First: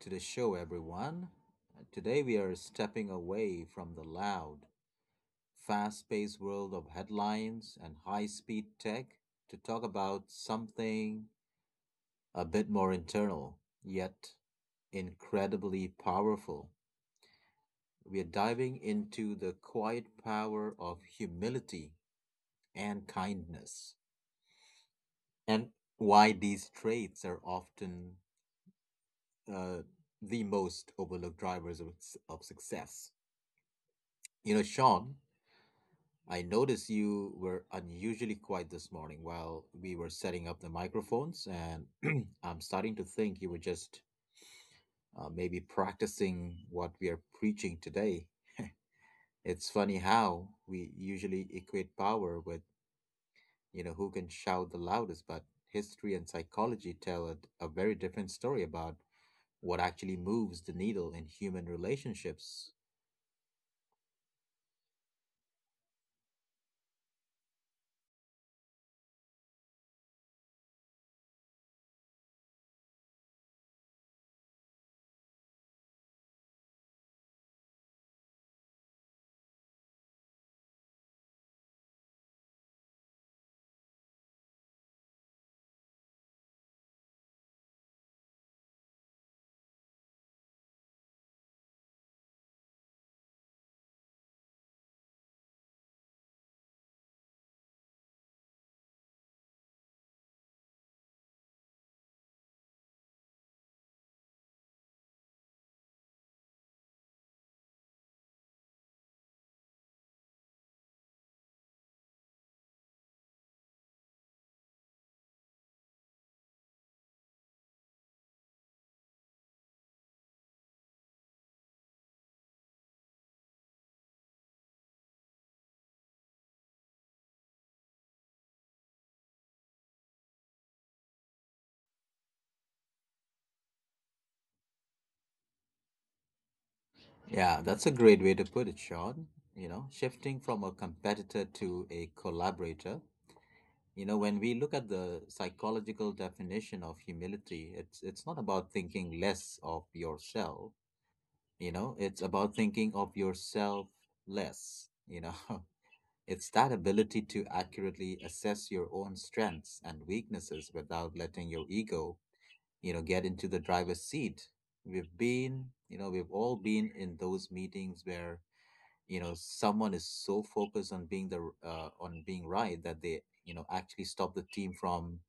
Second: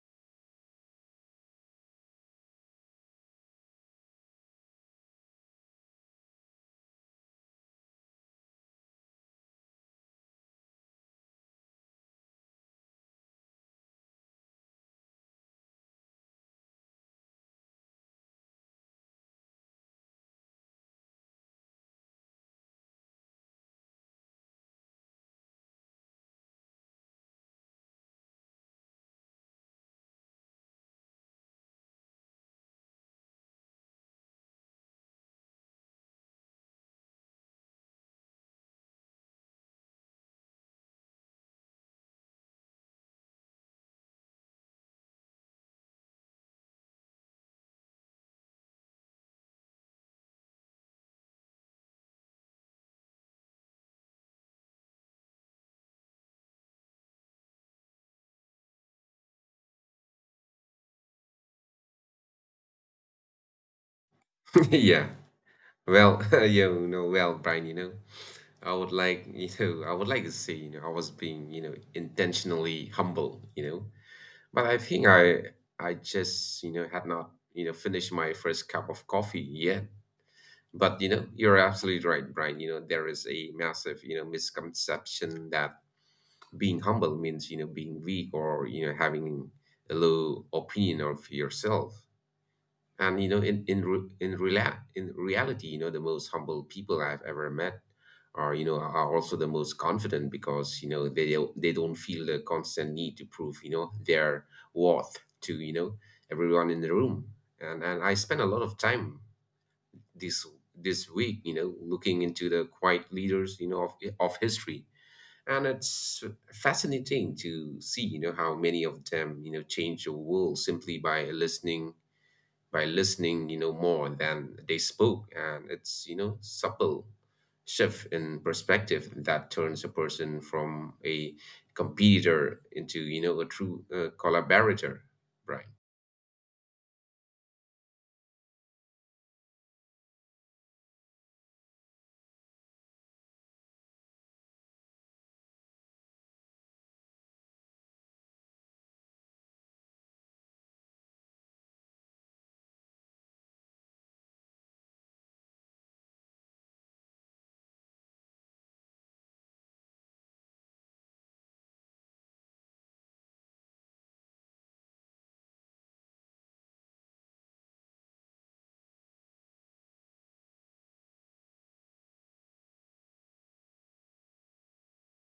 to the show, everyone. Today we are stepping away from the loud, fast paced world of headlines and high speed tech to talk about something a bit more internal, yet incredibly powerful. We are diving into the quiet power of humility and kindness, and why these traits are often uh, the most overlooked drivers of, of success. You know, Sean, I noticed you were unusually quiet this morning while we were setting up the microphones, and I'm starting to think you were just maybe practicing what we are preaching today. It's funny how we usually equate power with, you know, who can shout the loudest, but history and psychology tell a very different story about what actually moves the needle in human relationships. Yeah. Well, well, Brian, I would like to say, I was being, intentionally humble, but I think I just, had not, finished my first cup of coffee yet. But, you're absolutely right, Brian. There is a massive, misconception that being humble means, being weak or, having a low opinion of yourself and in re- in rela- in reality the most humble people I've ever met are are also the most confident because they don't feel the constant need to prove their worth to everyone in the room. And I spent a lot of time this this week looking into the quiet leaders of history. And it's fascinating to see how many of them change the world simply by listening, more than they spoke. And it's, supple shift in perspective that turns a person from a competitor into, a true collaborator, right? Yeah, that's a great way to put it, Sean. You know, shifting from a competitor to a collaborator. You know, when we look at the psychological definition of humility, it's not about thinking less of yourself, you know, it's about thinking of yourself less, you know. It's that ability to accurately assess your own strengths and weaknesses without letting your ego, you know, get into the driver's seat. We've all been in those meetings where you know someone is so focused on being the on being right that they you know actually stop the team from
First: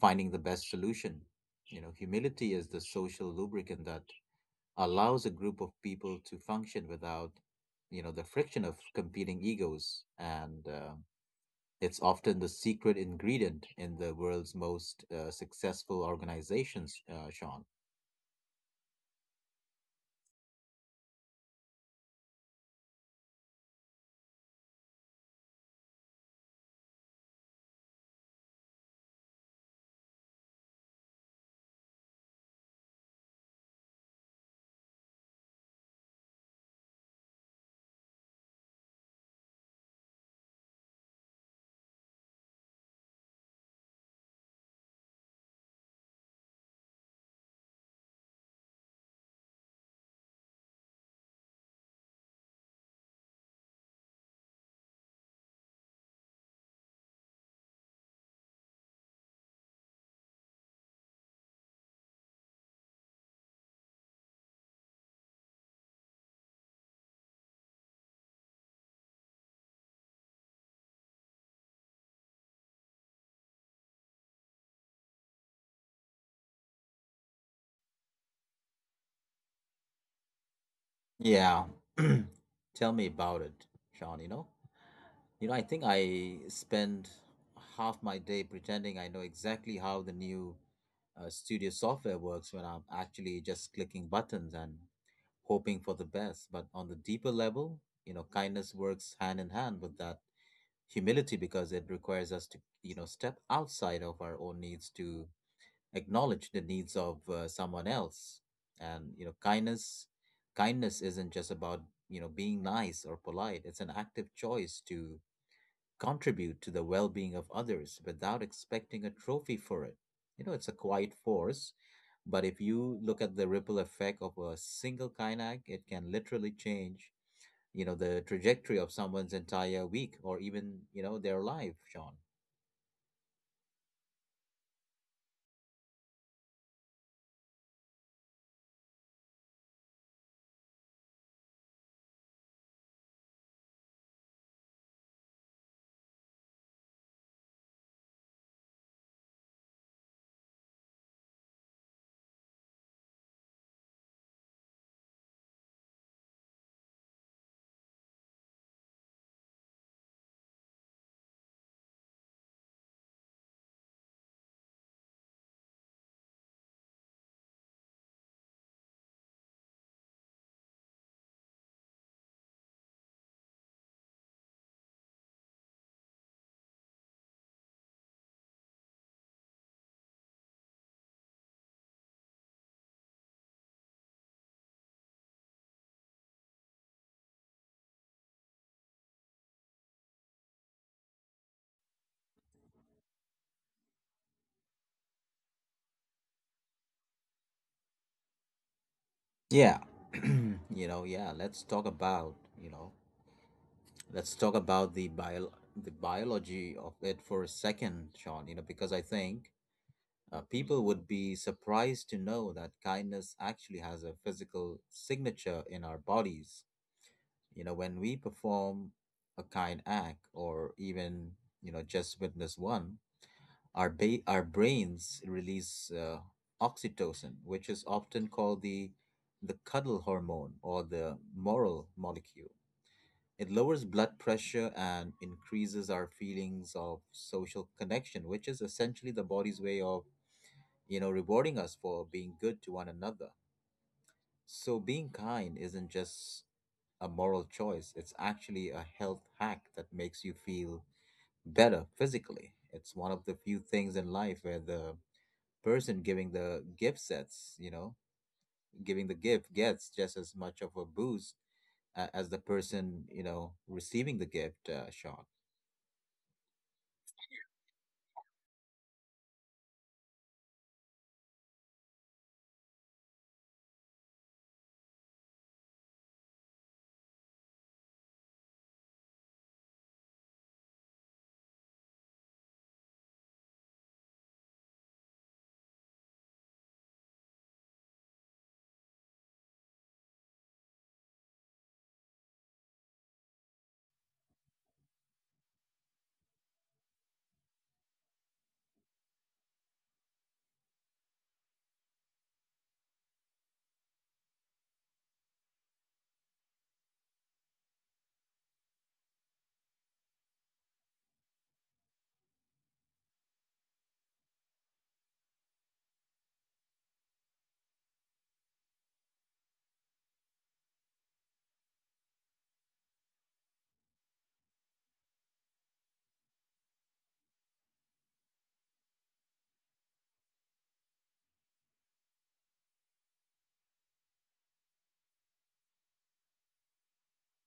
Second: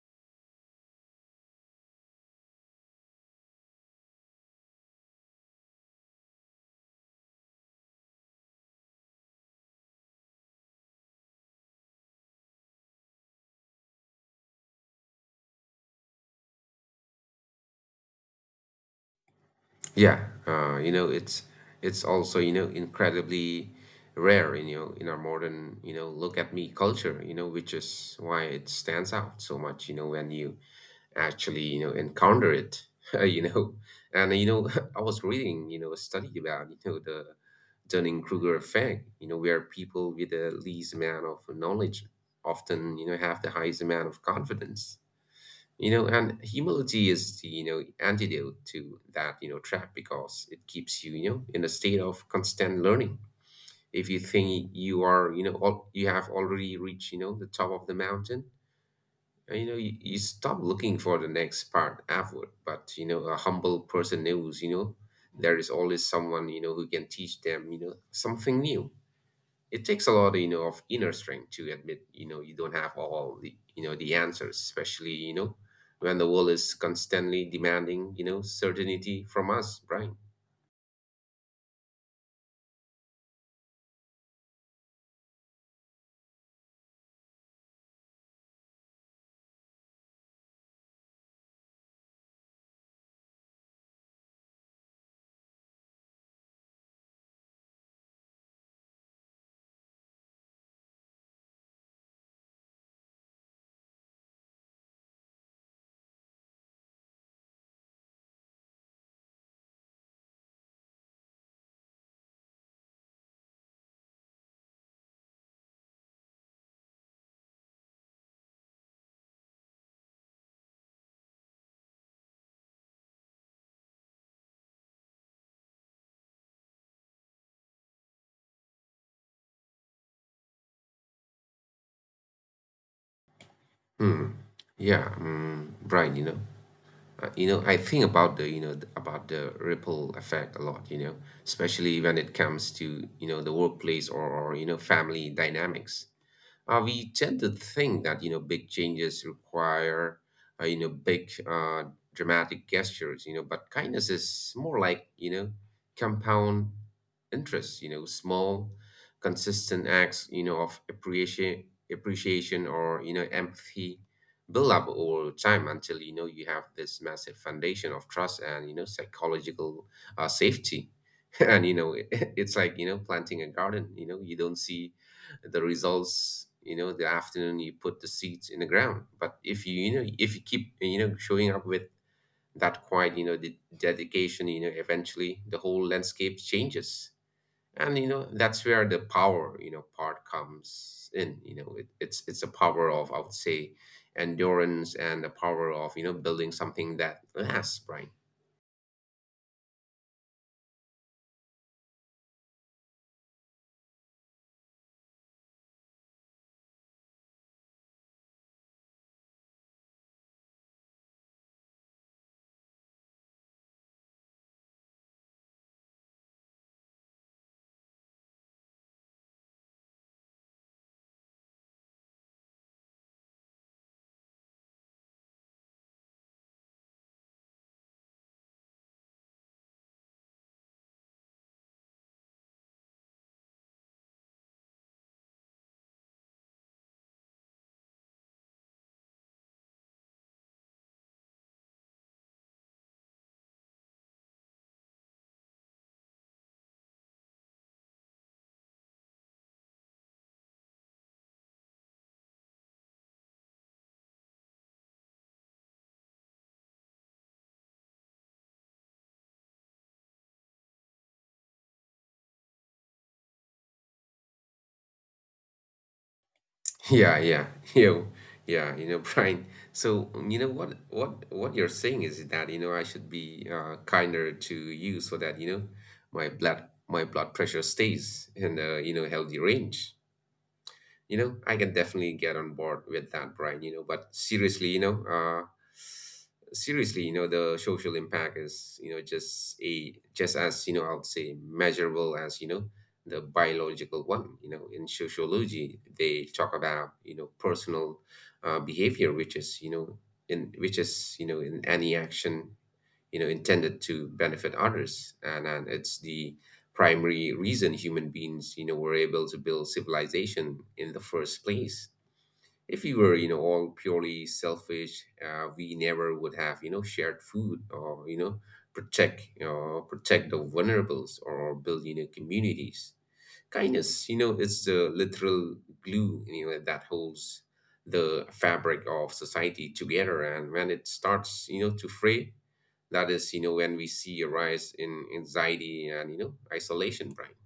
finding the best solution. You know, humility is the social lubricant that allows a group of people to function without, you know, the friction of competing egos, and it's often the secret ingredient in the world's most successful organizations, Sean. Yeah, it's also, incredibly rare, in our modern, look at me culture, which is why it stands out so much, when you actually, encounter it. you know. And I was reading, a study about, the Dunning-Kruger effect, where people with the least amount of knowledge often, have the highest amount of confidence, and humility is the, antidote to that, trap because it keeps you, in a state of constant learning. If you think you are, all, you have already reached, the top of the mountain, you stop looking for the next part upward. But, a humble person knows, there is always someone, who can teach them, something new. It takes a lot of inner strength to admit you don't have all the answers, especially when the world is constantly demanding certainty from us, Brian. Yeah. Tell me about it, Sean, you know. You know, I think I spend half my day pretending I know exactly how the new studio software works when I'm actually just clicking buttons and hoping for the best. But on the deeper level, you know, kindness works hand in hand with that humility because it requires us to, you know, step outside of our own needs to acknowledge the needs of someone else. And, you know, kindness isn't just about, you know, being nice or polite. It's an active choice to contribute to the well being of others without expecting a trophy for it. You know, it's a quiet force, but if you look at the ripple effect of a single kayak, it can literally change, you know, the trajectory of someone's entire week or even, you know, their life, Sean. Hmm. Yeah. Brian, I think about the ripple effect a lot, especially when it comes to the workplace, or, family dynamics. We tend to think that big changes require big dramatic gestures, but kindness is more like compound interest, small consistent acts, of appreciation, or empathy build up over time until you have this massive foundation of trust and psychological safety. and it's like planting a garden. You don't see the results the afternoon you put the seeds in the ground, but if you keep showing up with that quiet the dedication eventually the whole landscape changes. And that's where the power part comes in. It's a power of, I would say, endurance, and the power of building something that lasts, Brian. Yeah. You know, yeah, you know, let's talk about the biology of it for a second, Sean, you know, because I think people would be surprised to know that kindness actually has a physical signature in our bodies. You know, when we perform a kind act or even, you know, just witness one, our brains release oxytocin, which is often called the cuddle hormone or the moral molecule. It lowers blood pressure and increases our feelings of social connection, which is essentially the body's way of, you know, rewarding us for being good to one another. So being kind isn't just a moral choice, it's actually a health hack that makes you feel better physically. It's one of the few things in life where the person giving the gift sets, you know, giving the gift gets just as much of a boost as the person, you know, receiving the gift, shot. Yeah, yeah, you, yeah, Brian. So, what you're saying is that, I should be kinder to you so that, my blood pressure stays in a, healthy range. I can definitely get on board with that, Brian, but seriously you know the social impact is just as I would say measurable as the biological one. In sociology they talk about personal behavior, which is in any action intended to benefit others, and it's the primary reason human beings were able to build civilization in the first place. If we were all purely selfish, we never would have shared food or protect the vulnerables, or build communities. Kindness, is the literal glue, that holds the fabric of society together. And when it starts, to fray, that is, when we see a rise in anxiety and, isolation, right?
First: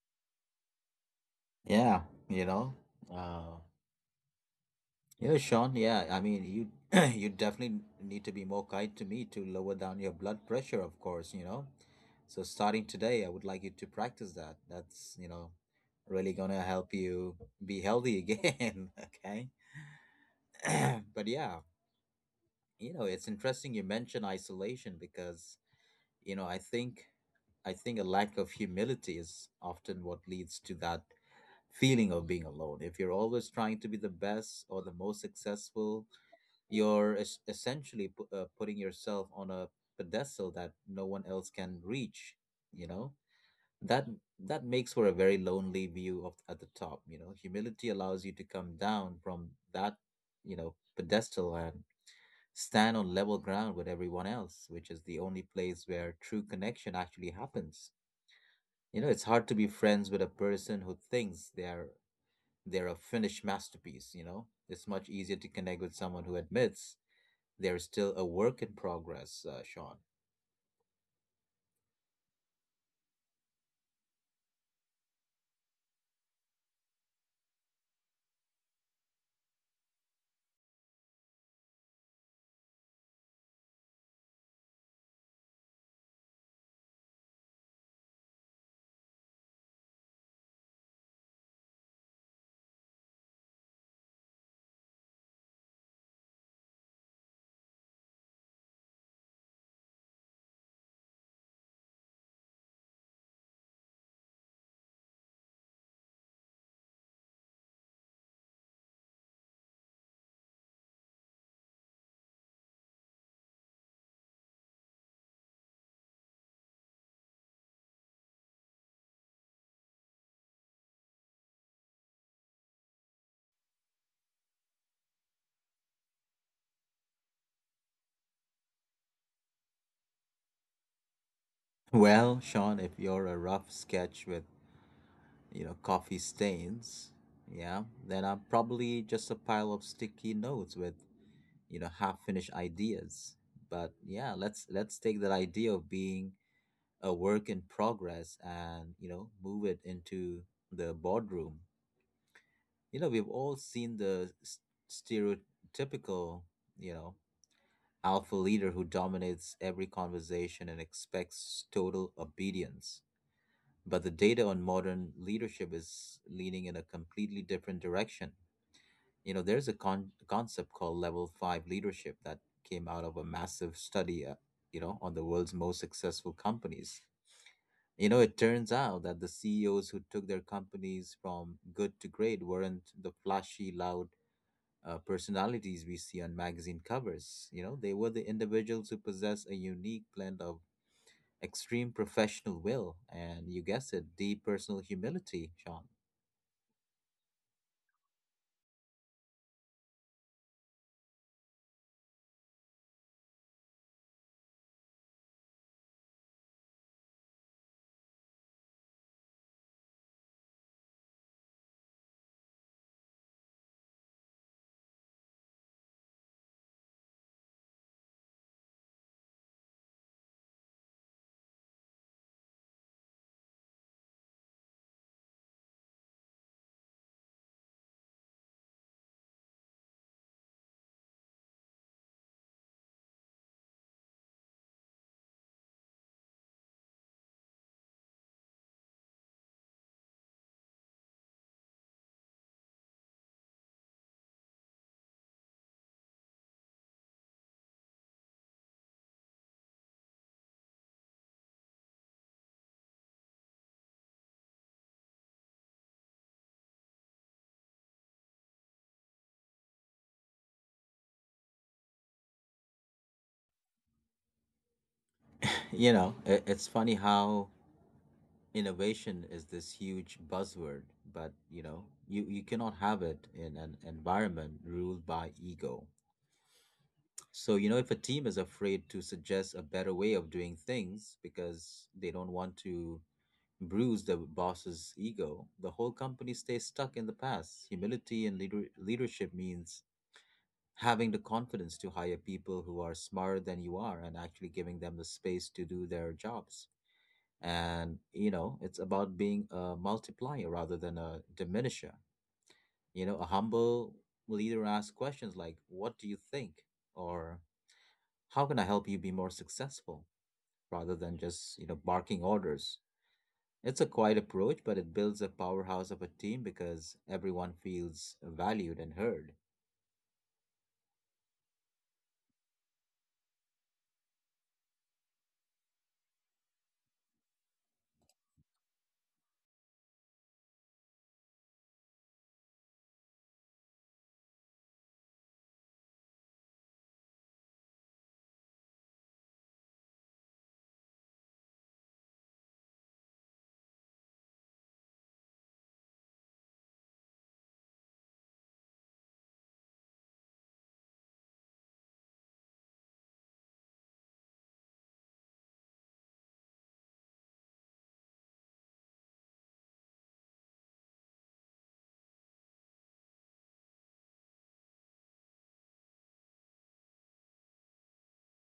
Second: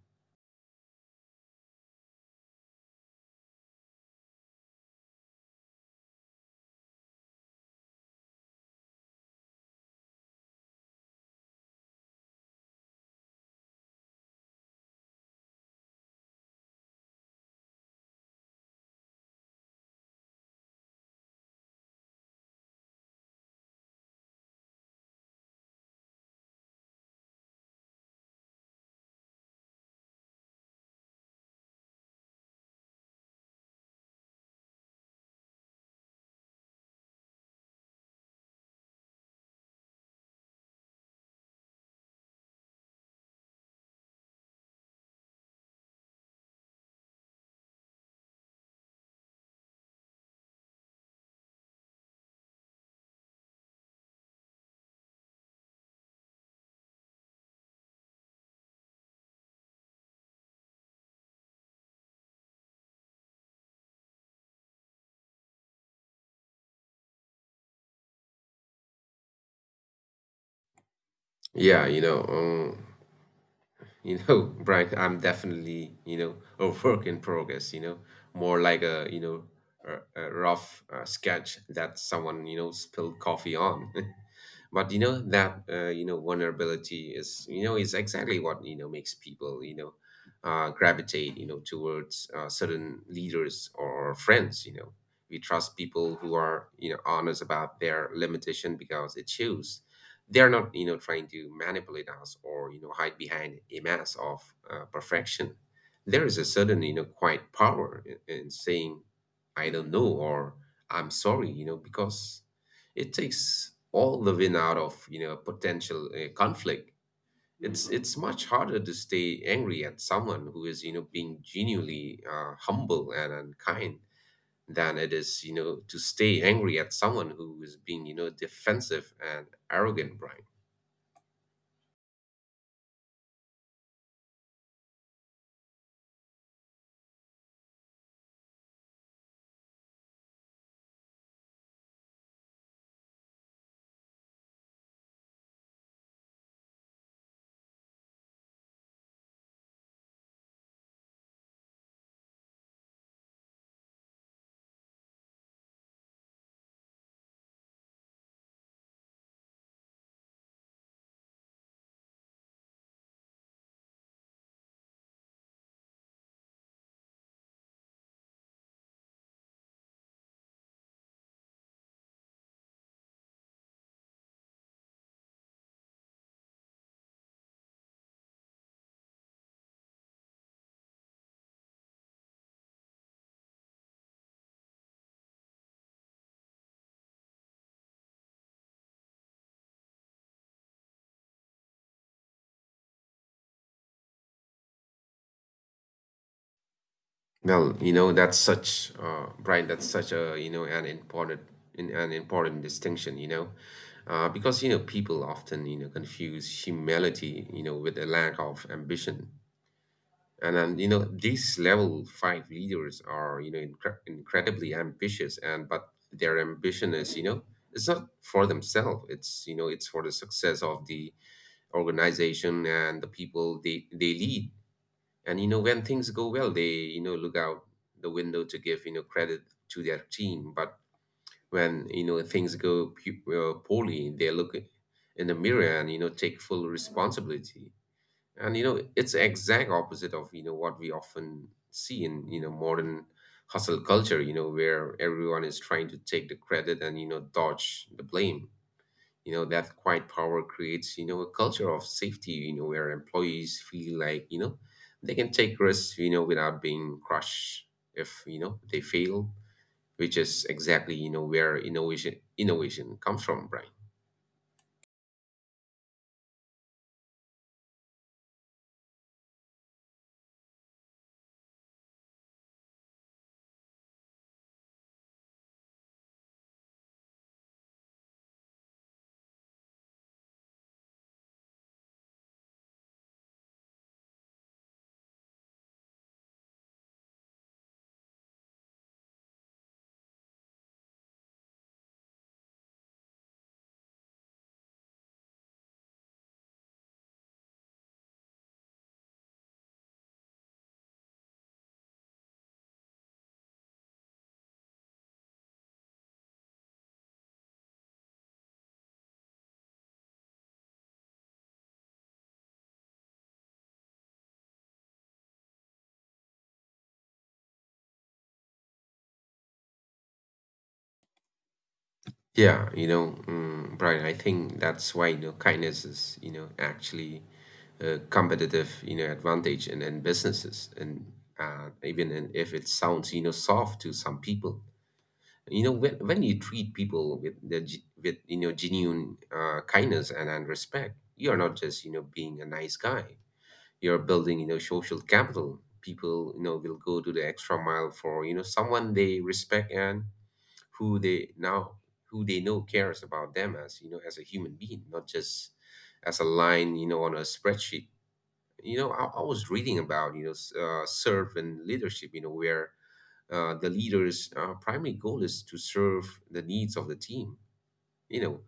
Yeah, you know. Uh, Sean, yeah, I mean, you you definitely need to be more kind to me to lower down your blood pressure, of course, you know. So starting today, I would like you to practice that. That's, you know, really gonna help you be healthy again, okay? But yeah, you know, it's interesting you mention isolation because, you know, I think I think a lack of humility is often what leads to that feeling of being alone. If you're always trying to be the best or the most successful, you're essentially putting yourself on a pedestal that no one else can reach, you know? That that makes for a very lonely view of at the top, you know. Humility allows you to come down from that, you know, pedestal and stand on level ground with everyone else, which is the only place where true connection actually happens. You know, it's hard to be friends with a person who thinks they're a finished masterpiece, you know? It's much easier to connect with someone who admits they're still a work in progress, Sean. Yeah, Brian, I'm definitely, a work in progress, more like a rough sketch that someone, spilled coffee on. But that vulnerability is exactly what makes people gravitate towards certain leaders or friends. We trust people who are honest about their limitation because it shows they're not trying to manipulate us or hide behind a mask of perfection. There is a certain quiet power in, saying I don't know, or I'm sorry, because it takes all the wind out of potential conflict. It's much harder to stay angry at someone who is being genuinely humble and kind, than it is to stay angry at someone who is being defensive and arrogant, Brian. Well, Sean, if you're a rough sketch with, you know, coffee stains, yeah, then I'm probably just a pile of sticky notes with, you know, half-finished ideas. But yeah, let's take that idea of being a work in progress and, you know, move it into the boardroom. You know, we've all seen the stereotypical, you know, alpha leader who dominates every conversation and expects total obedience. But the data on modern leadership is leaning in a completely different direction. You know, there's a concept called level five leadership that came out of a massive study, you know, on the world's most successful companies. You know, it turns out that the CEOs who took their companies from good to great weren't the flashy, loud personalities we see on magazine covers. You know, they were the individuals who possess a unique blend of extreme professional will and, you guessed it, deep personal humility, Sean. Well, that's such Brian, that's such a, an important distinction, because, people often, confuse humility, with a lack of ambition. And these level five leaders are, incredibly ambitious and but their ambition is, it's not for themselves. It's, it's for the success of the organization and the people they lead. And when things go well, they look out the window to give credit to their team. But when things go poorly, they look in the mirror and take full responsibility. And it's exact opposite of what we often see in modern hustle culture, where everyone is trying to take the credit and dodge the blame. That quiet power creates a culture of safety where employees feel like they can take risks without being crushed if they fail, which is exactly where innovation comes from, Brian. You know, it's funny how innovation is this huge buzzword, but you know, you cannot have it in an environment ruled by ego. So, you know, if a team is afraid to suggest a better way of doing things because they don't want to bruise the boss's ego, the whole company stays stuck in the past. Humility and leadership means having the confidence to hire people who are smarter than you are and actually giving them the space to do their jobs. And, you know, it's about being a multiplier rather than a diminisher. You know, a humble leader asks questions like, "What do you think?" Or, "How can I help you be more successful?" rather than just, you know, barking orders. It's a quiet approach, but it builds a powerhouse of a team because everyone feels valued and heard. Yeah, Brian, I think that's why kindness is actually a competitive advantage in businesses and even if it sounds soft to some people. When you treat people with genuine kindness and respect, you're not just being a nice guy. You're building social capital. People will go to the extra mile for someone they respect and who they now who they know cares about them as as a human being, not just as a line on a spreadsheet. I was reading about servant leadership where the leader's primary goal is to serve the needs of the team. you know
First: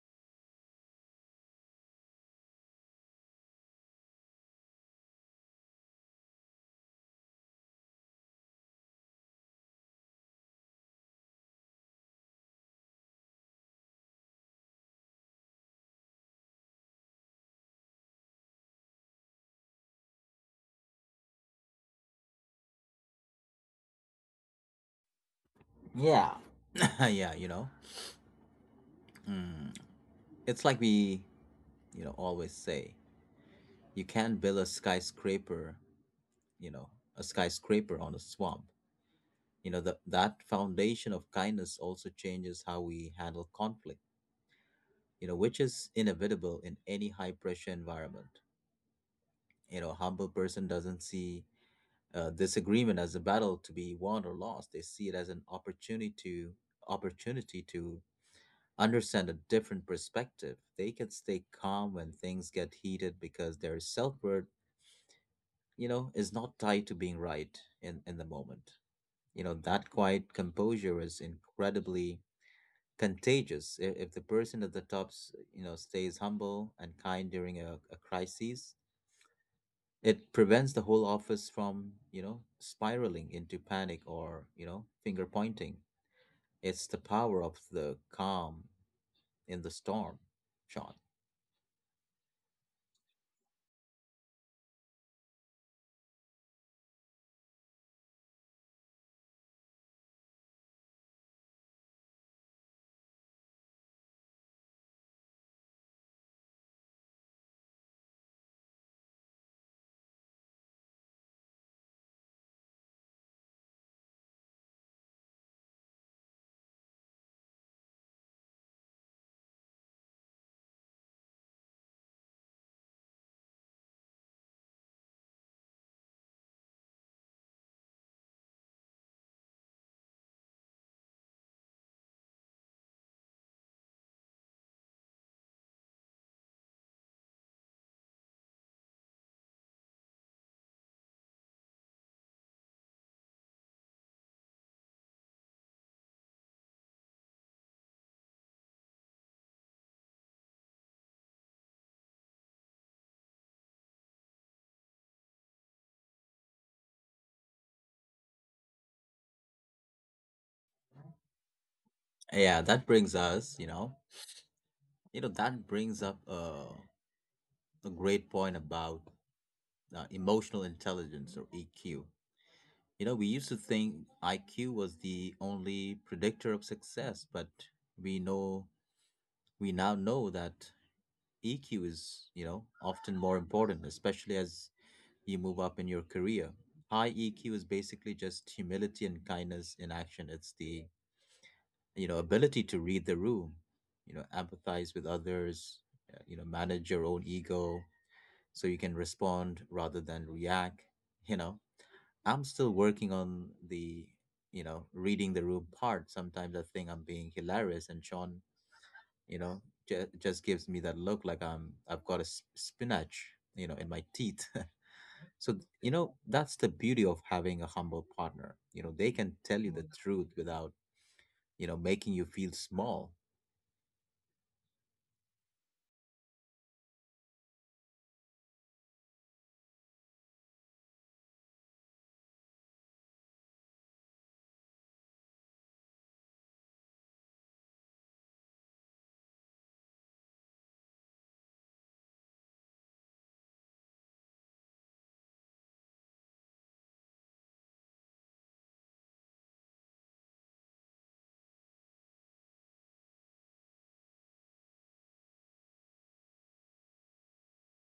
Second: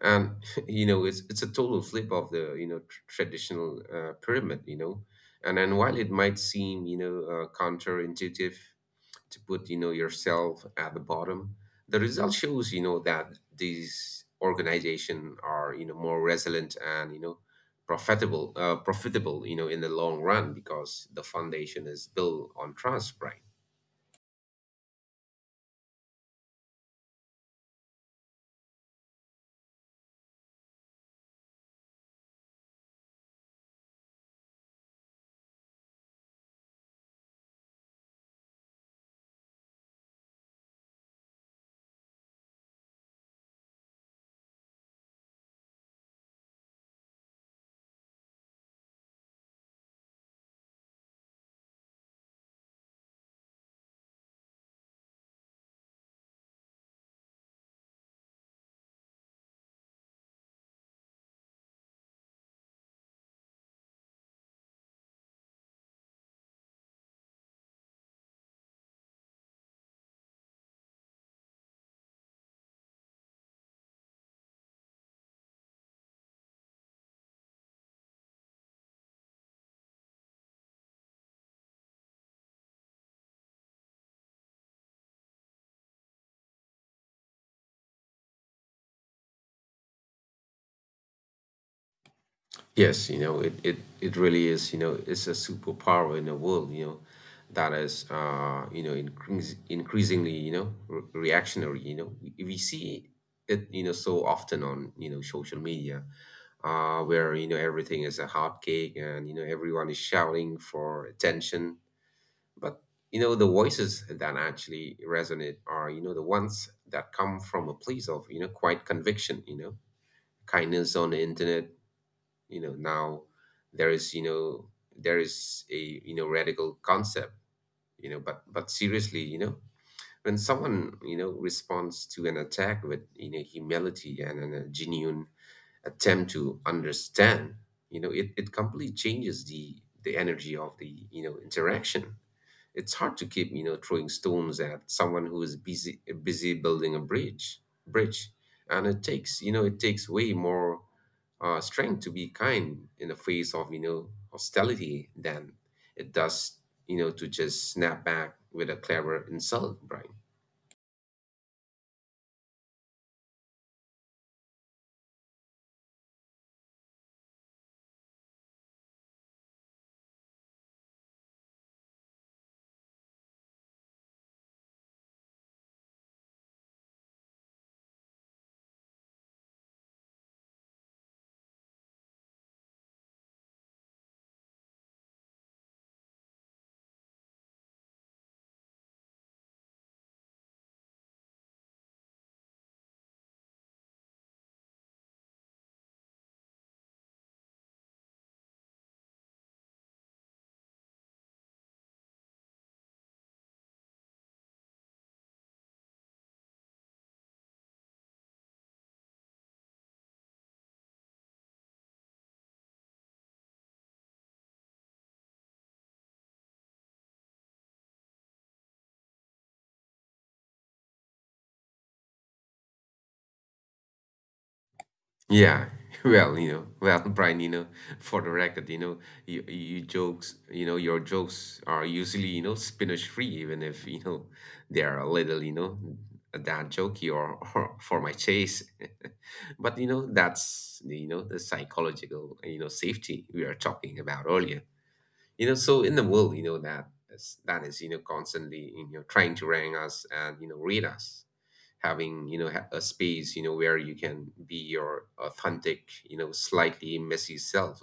and it's a total flip of the traditional pyramid. And while it might seem counterintuitive to put yourself at the bottom, the result shows that these organizations are more resilient and profitable in the long run because the foundation is built on trust, right? Yeah. Yeah, you know. Mm. It's like we, you know, always say, you can't build a skyscraper, you know, a skyscraper on a swamp. You know, that foundation of kindness also changes how we handle conflict, you know, which is inevitable in any high pressure environment. You know, humble person doesn't see disagreement as a battle to be won or lost. They see it as an opportunity to understand a different perspective. They can stay calm when things get heated because their self-worth, you know, is not tied to being right in the moment. You know, that quiet composure is incredibly contagious. If the person at the top, you know, stays humble and kind during a crisis, it prevents the whole office from, you know, spiraling into panic or, you know, finger pointing. It's the power of the calm in the storm, Sean. Yes, it really is, it's a superpower in the world, that is, increasingly, re reactionary, you know. We see it, so often on, social media, where, everything is a hot cake and, everyone is shouting for attention. But, the voices that actually resonate are, the ones that come from a place of, quiet conviction. Kindness on the internet now. There is, there is a, radical concept. But seriously, when someone, responds to an attack with, humility and, a genuine attempt to understand. It completely changes the energy of the interaction. It's hard to keep, throwing stones at someone who is busy building a bridge, and it takes way more strength to be kind in the face of, hostility than it does, to just snap back with a clever insult, Brian. Yeah, that brings us, you know that brings up a great point about emotional intelligence or EQ. You know, we used to think IQ was the only predictor of success, but we know we now know that EQ is, you know, often more important, especially as you move up in your career. High EQ is basically just humility and kindness in action. It's the, you know, ability to read the room, you know, empathize with others, you know, manage your own ego so you can respond rather than react. You know, I'm still working on the, you know, reading the room part. Sometimes I think I'm being hilarious, and Sean, you know, just gives me that look like I've got spinach, you know, in my teeth. So, you know, that's the beauty of having a humble partner. You know, they can tell you the truth without, you know, making you feel small. Yeah, well, well, Brian, for the record, your jokes are usually, spinach free, even if, they are a little, that jokey or, or for my chase. But, you know, that's, the, you know, the psychological, safety we are talking about earlier. So in the world, that is, constantly, trying to rank us and, read us, having a space where you can be your authentic, slightly messy self.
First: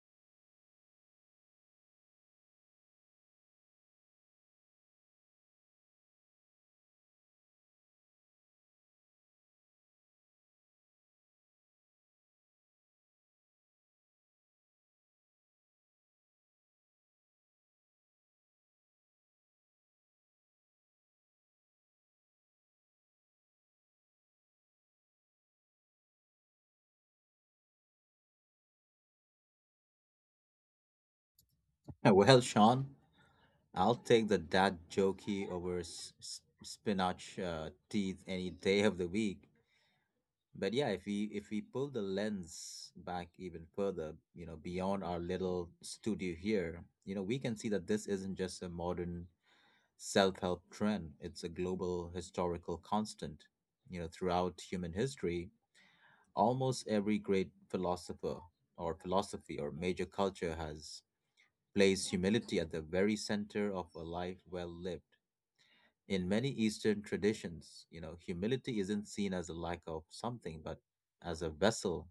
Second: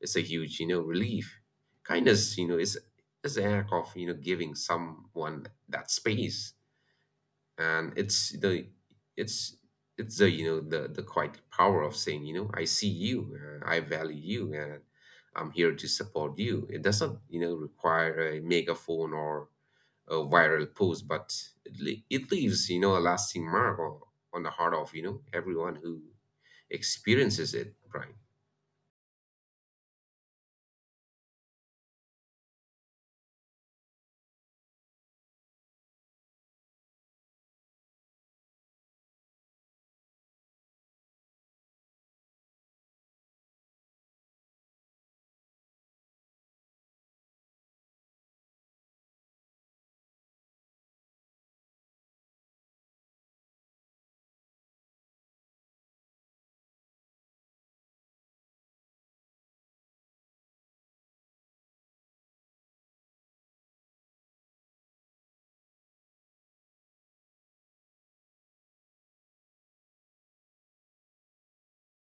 It's a huge relief. Kindness, is an act of, giving someone that space. And it's it's the, the quite power of saying, I see you, I value you, and I'm here to support you. It doesn't, require a megaphone or a viral post, but it leaves, a lasting mark on the heart of, everyone who experiences it, Brian. Well, Sean, I'll take the dad jokey over spinach teeth any day of the week. But yeah, if we pull the lens back even further, you know, beyond our little studio here, you know, we can see that this isn't just a modern self-help trend. It's a global historical constant. You know, throughout human history, almost every great philosopher or philosophy or major culture has placed humility at the very center of a life well lived. In many Eastern traditions, humility isn't seen as a lack of something, but as a vessel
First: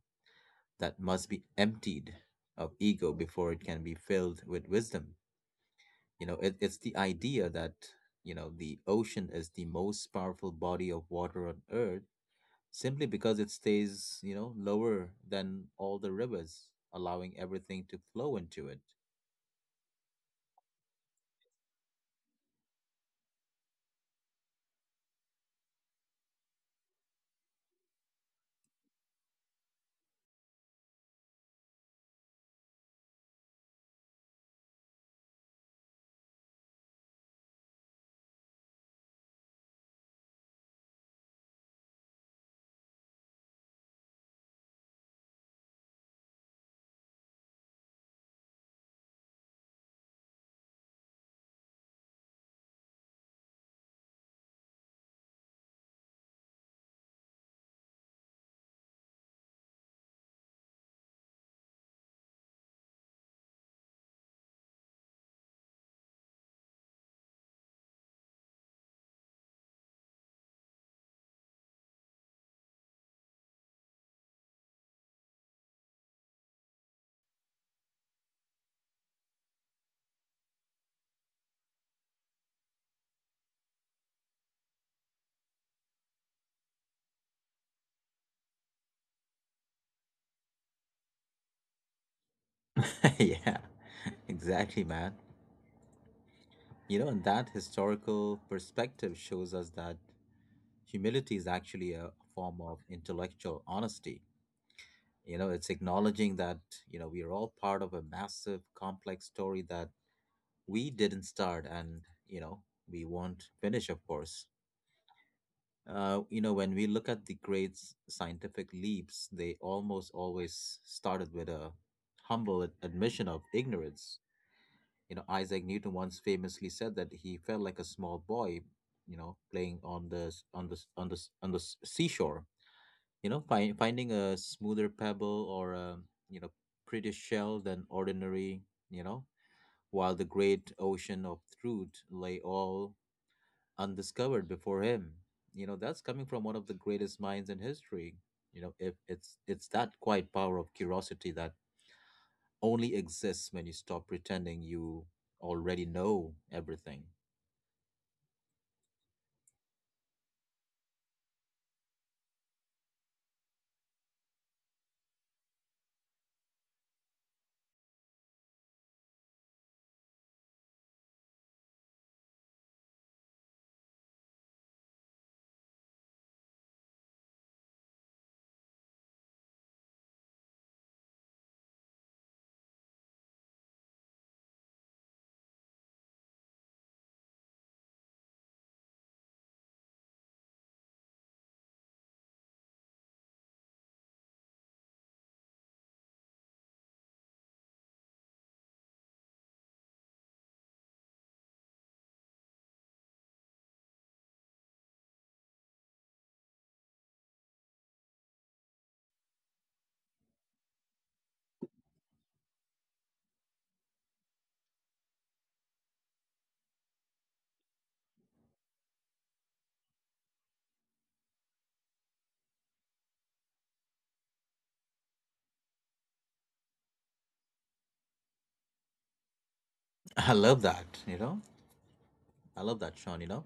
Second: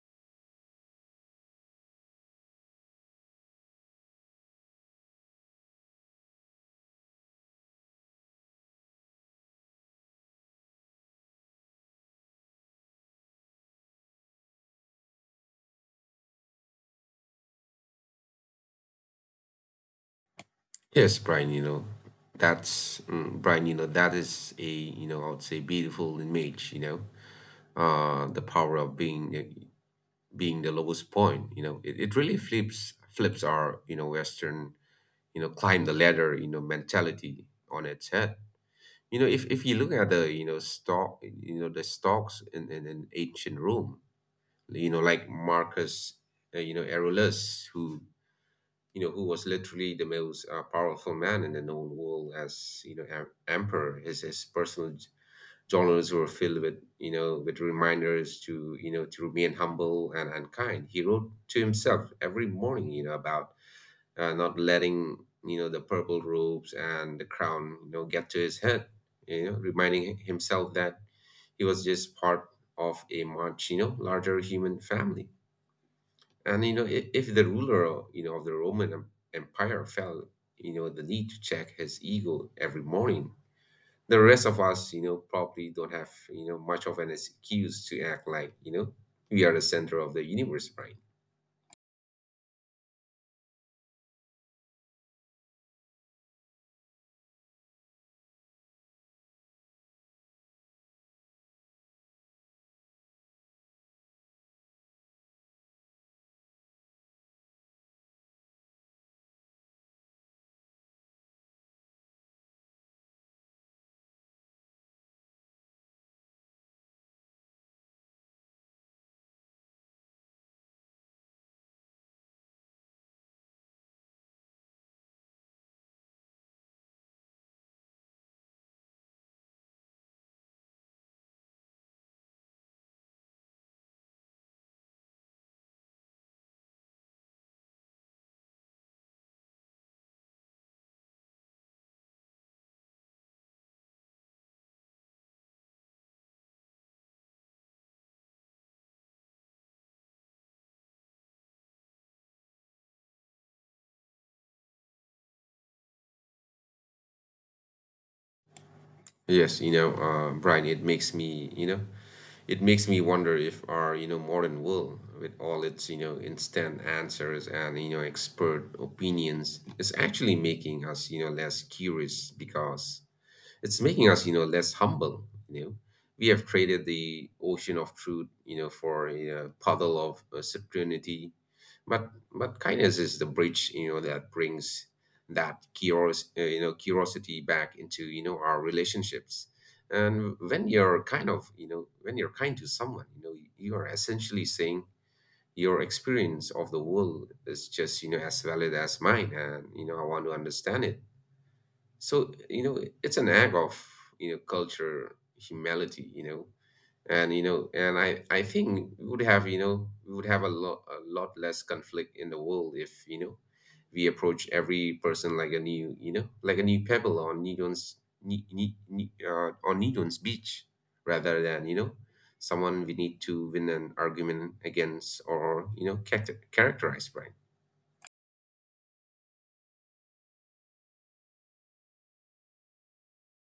that must be emptied of ego before it can be filled with wisdom. It's the idea that, the ocean is the most powerful body of water on earth simply because it stays, lower than all the rivers, allowing everything to flow into it. Yes, Brian, Brian, that is a, I would say beautiful image, the power of being the lowest point. It really flips our, Western, climb the ladder, mentality on its head. If you look at the stocks in ancient Rome, like Marcus, Aurelius, who, who was literally the most powerful man in the known world as, emperor. His personal journals were filled with, reminders to, to remain humble and, kind. He wrote to himself every morning, about not letting, the purple robes and the crown, get to his head. Reminding himself that he was just part of a much, larger human family. And if the ruler, of the Roman Empire felt, the need to check his ego every morning, the rest of us, probably don't have, much of an excuse to act like, we are the center of the universe, right? Yeah, exactly, man. And that historical perspective shows us that humility is actually a form of intellectual honesty. It's acknowledging that, we are all part of a massive, complex story that we didn't start and, you know, we won't finish, of course. When we look at the great scientific leaps, they almost always started with a humble admission of ignorance. Isaac Newton once famously said that he felt like a small boy, playing on the seashore. Finding a smoother pebble or a you know prettier shell than ordinary. You know, while the great ocean of truth lay all undiscovered before him. That's coming from one of the greatest minds in history. You know, if it's it's that quiet power of curiosity that only exists when you stop pretending you already know everything. Yes, Brian, it makes me wonder if our, modern world, with all its, instant answers and, expert opinions, is actually making us, less curious, because it's making us, less humble. We have traded the ocean of truth, for a puddle of certainty. But kindness is the bridge, that brings that curios, you know, curiosity back into, our relationships. And when you're kind to someone, you are essentially saying your experience of the world is just, as valid as mine, and, I want to understand it. So, it's an act of, culture humility. And I think we would have a lot less conflict in the world if, we approach every person like a new pebble on Nidon's Ni- Ni- Ni- on Nidon's beach, rather than, someone we need to win an argument against, or characterize by. I love that, you know? I love that, Sean, you know?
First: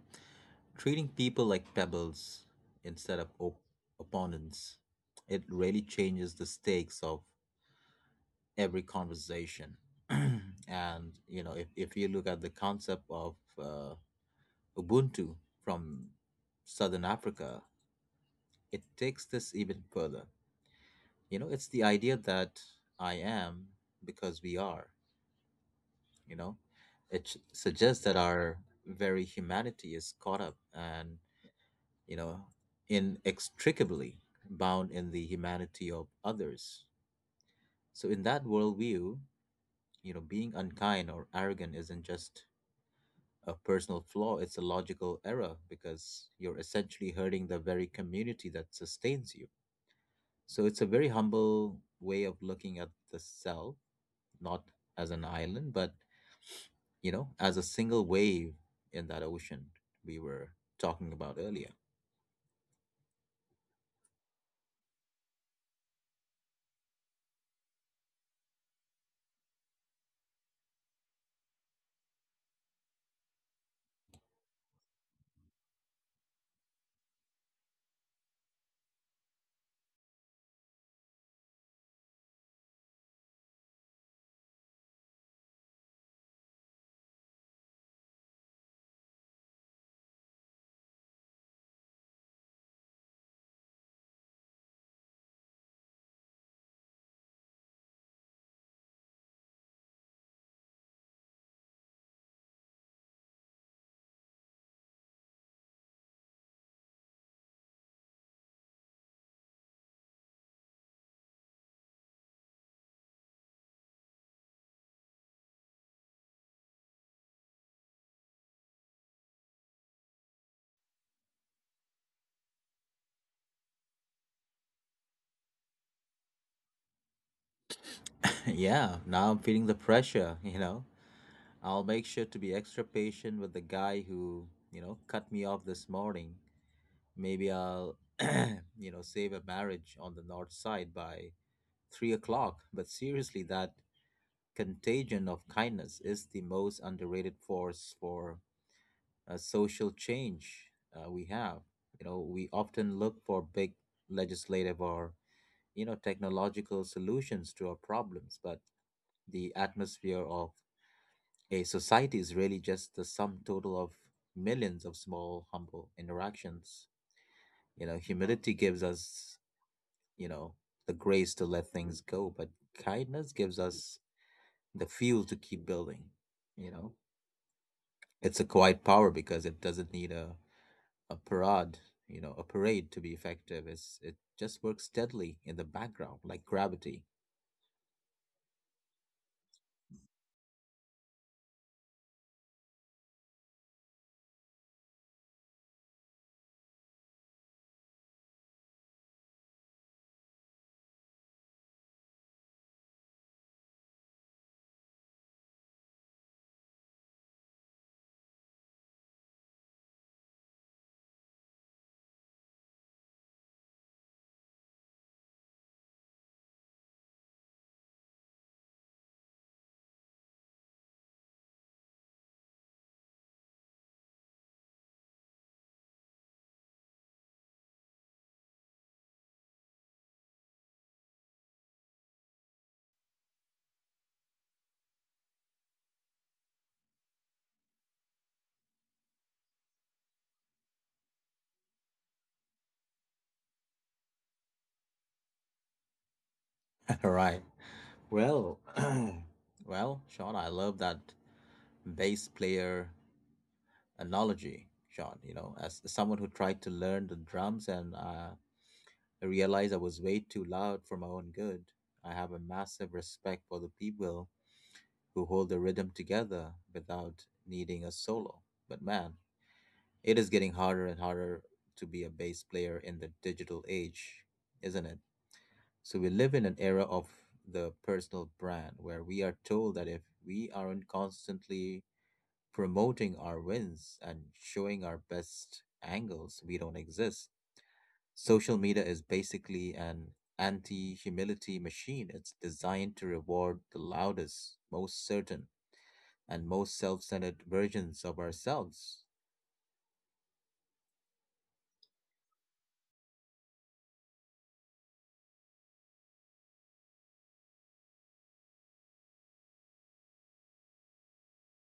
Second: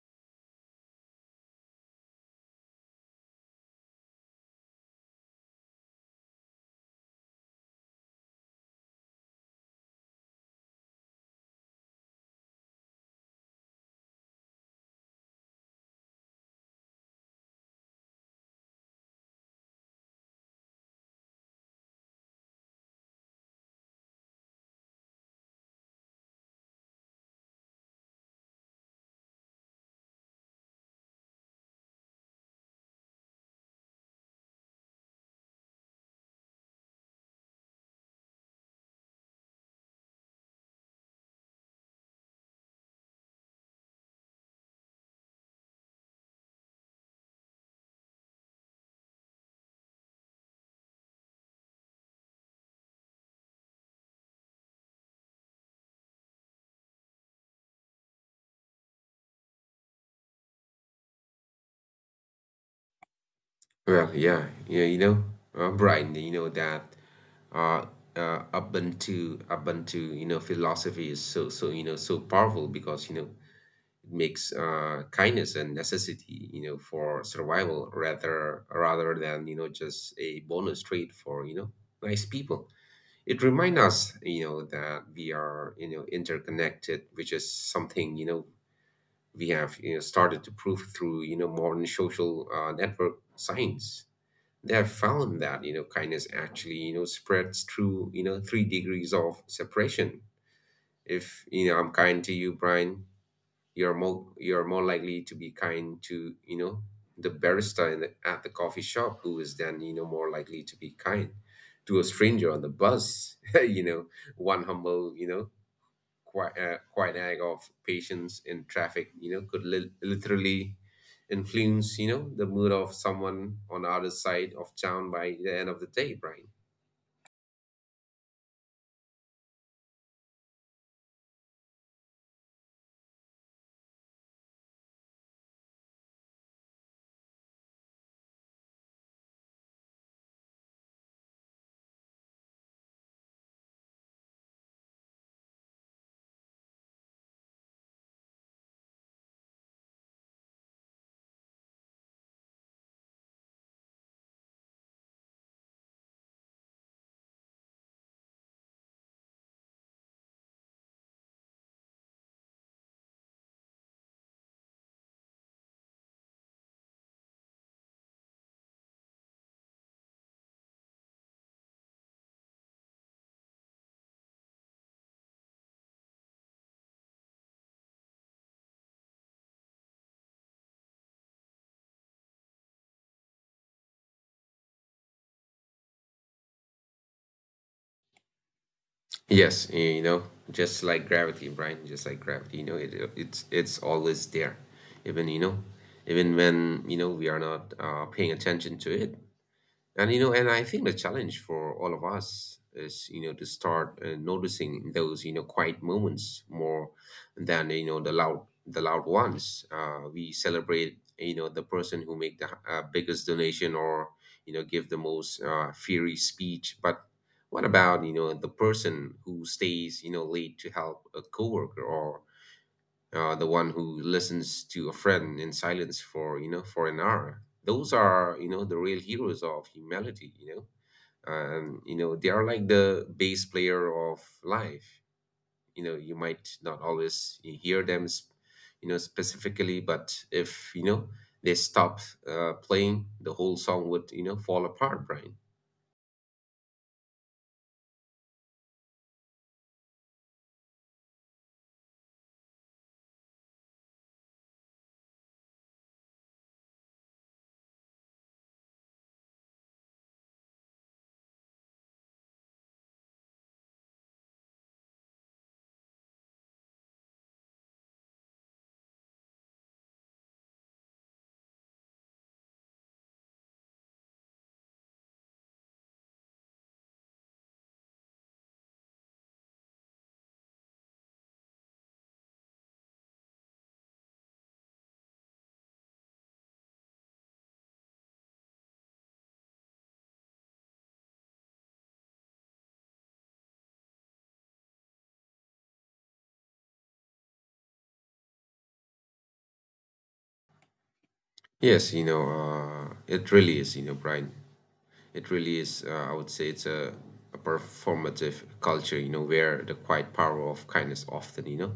Treating people like pebbles instead of opponents. It really changes the stakes of every conversation. And if you look at the concept of Ubuntu from Southern Africa, it takes this even further. It's the idea that I am because we are, you know. It suggests that our very humanity is caught up and, you know, inextricably bound in the humanity of others. So, in that worldview, being unkind or arrogant isn't just a personal flaw, it's a logical error because you're essentially hurting the very community that sustains you. So it's a very humble way of looking at the self, not as an island, but as a single wave in that ocean we were talking about earlier. Well, yeah, yeah, Brian, that, uh, Ubuntu, philosophy is so, so powerful because, it makes, kindness and necessity, for survival, rather than, just a bonus trait for, nice people. It reminds us, that we are, interconnected, which is something, we have, started to prove through, modern social network science. They have found that, kindness actually, spreads through, 3 degrees of separation. If, I'm kind to you, Brian, you're more likely to be kind to, the barista at the coffee shop, who is then, more likely to be kind to a stranger on the bus. One humble, quinag of patience in traffic, could literally influence, the mood of someone on the other side of town by the end of the day, Brian. Yeah, now I'm feeling the pressure. I'll make sure to be extra patient with the guy who, cut me off this morning. Maybe I'll, save a marriage on the north side by 3 o'clock. But seriously, that contagion of kindness is the most underrated force for social change we have. We often look for big legislative or technological solutions to our problems, but the atmosphere of a society is really just the sum total of millions of small, humble interactions. Humility gives us you know the grace to let things go, but kindness gives us the fuel to keep building. You know, it's a quiet power because it doesn't need a parade, a parade to be effective. It just works steadily in the background, like gravity. Yes, just like gravity, Brian, just like gravity. It's always there, even you know even when, we are not paying attention to it. And, I think the challenge for all of us is, to start noticing those, quiet moments more than, the loud ones. We celebrate, the person who make the biggest donation, or give the most fiery speech. But what about, the person who stays, late to help a coworker, or the one who listens to a friend in silence for an hour? Those are, the real heroes of humanity. They are like the bass player of life. You might not always hear them, specifically, but if, they stop, playing, the whole song would, fall apart, Brian. Right. Well, well, Sean, I love that bass player analogy, Sean. As someone who tried to learn the drums and I realized I was way too loud for my own good, I have a massive respect for the people who hold the rhythm together without needing a solo. But man, it is getting harder and harder to be a bass player in the digital age, isn't it? So we live in an era of the personal brand where we are told that if we aren't constantly promoting our wins and showing our best angles, we don't exist. Social media is basically an anti humility machine. It's designed to reward the loudest, most certain, and most self-centered versions of ourselves. Yes, it really is, Brian, it really is. I would say it's a performative culture, where the quiet power of kindness often,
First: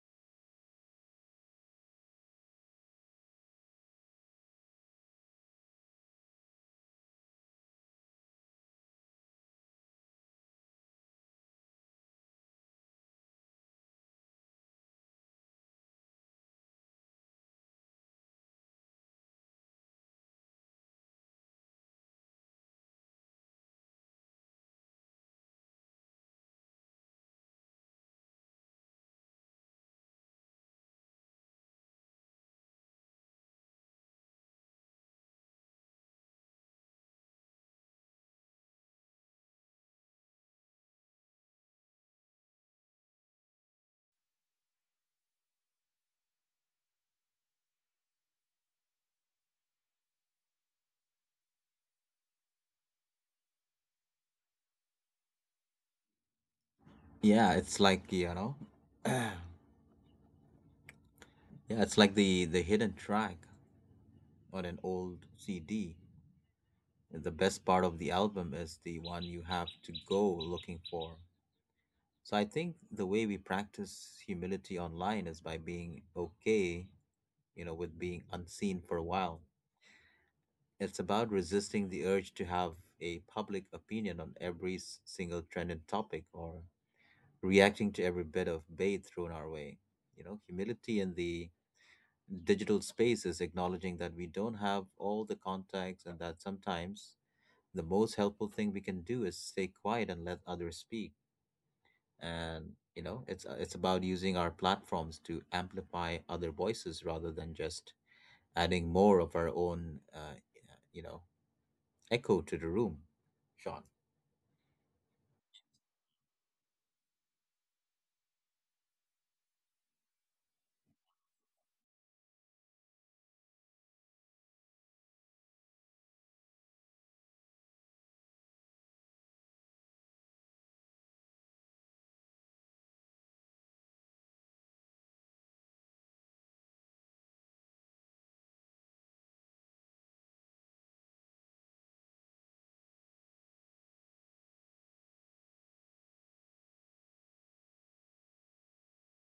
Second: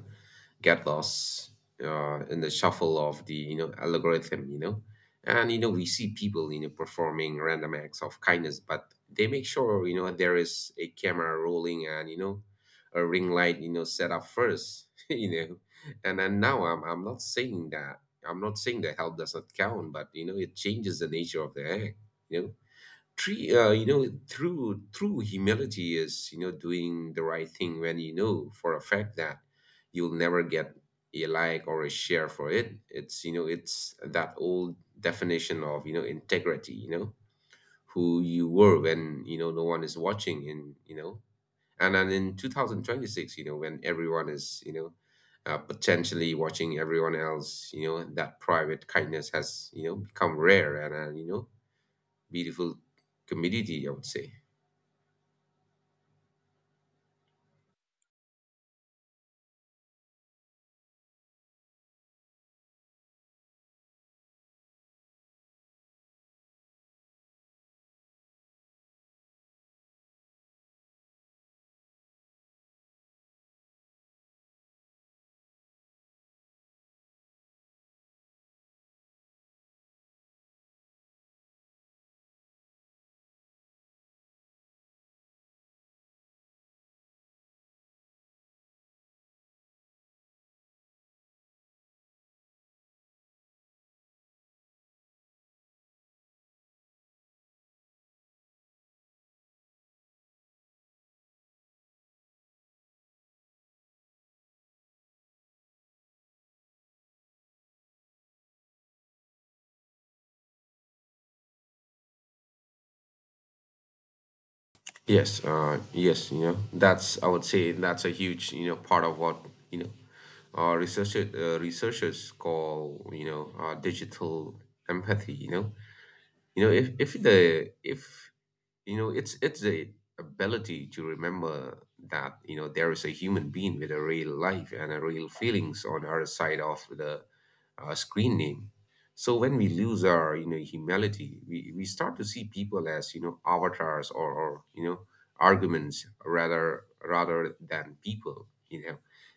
get lost in the shuffle of the, algorithm. And, we see people, performing random acts of kindness, but they make sure, there is a camera rolling and, a ring light, set up first. you know and then now I'm not saying that I'm not saying that help does not count, but, it changes the nature of the act you know tree you know through through humility is, doing the right thing when you know for a fact that you'll never get a like or a share for it it's you know it's that old definition of, integrity you know who you were when, no one is watching. And you know and then, in 2026, when everyone is, potentially watching everyone else, that private kindness has, become rare and, beautiful community, I would say. Yeah, it's like, you know, yeah, it's like the hidden track on an old CD. The best part of the album is the one you have to go looking for. So I think the way we practice humility online is by being okay, with being unseen for a while. It's about resisting the urge to have a public opinion on every single trending topic or reacting to every bit of bait thrown our way. Humility in the digital space is acknowledging that we don't have all the contacts and that sometimes the most helpful thing we can do is stay quiet and let others speak. And you know, it's about using our platforms to amplify other voices rather than just adding more of our own, you know, echo to the room, Sean. Yes, yes, I would say, that's a huge, part of what, you know, researchers call, digital empathy. If it's the ability to remember that, there is a human being with a real life and a real feelings on our side of the screen name. So when we lose our, humility, we start to see people as, avatars, or arguments, rather than people.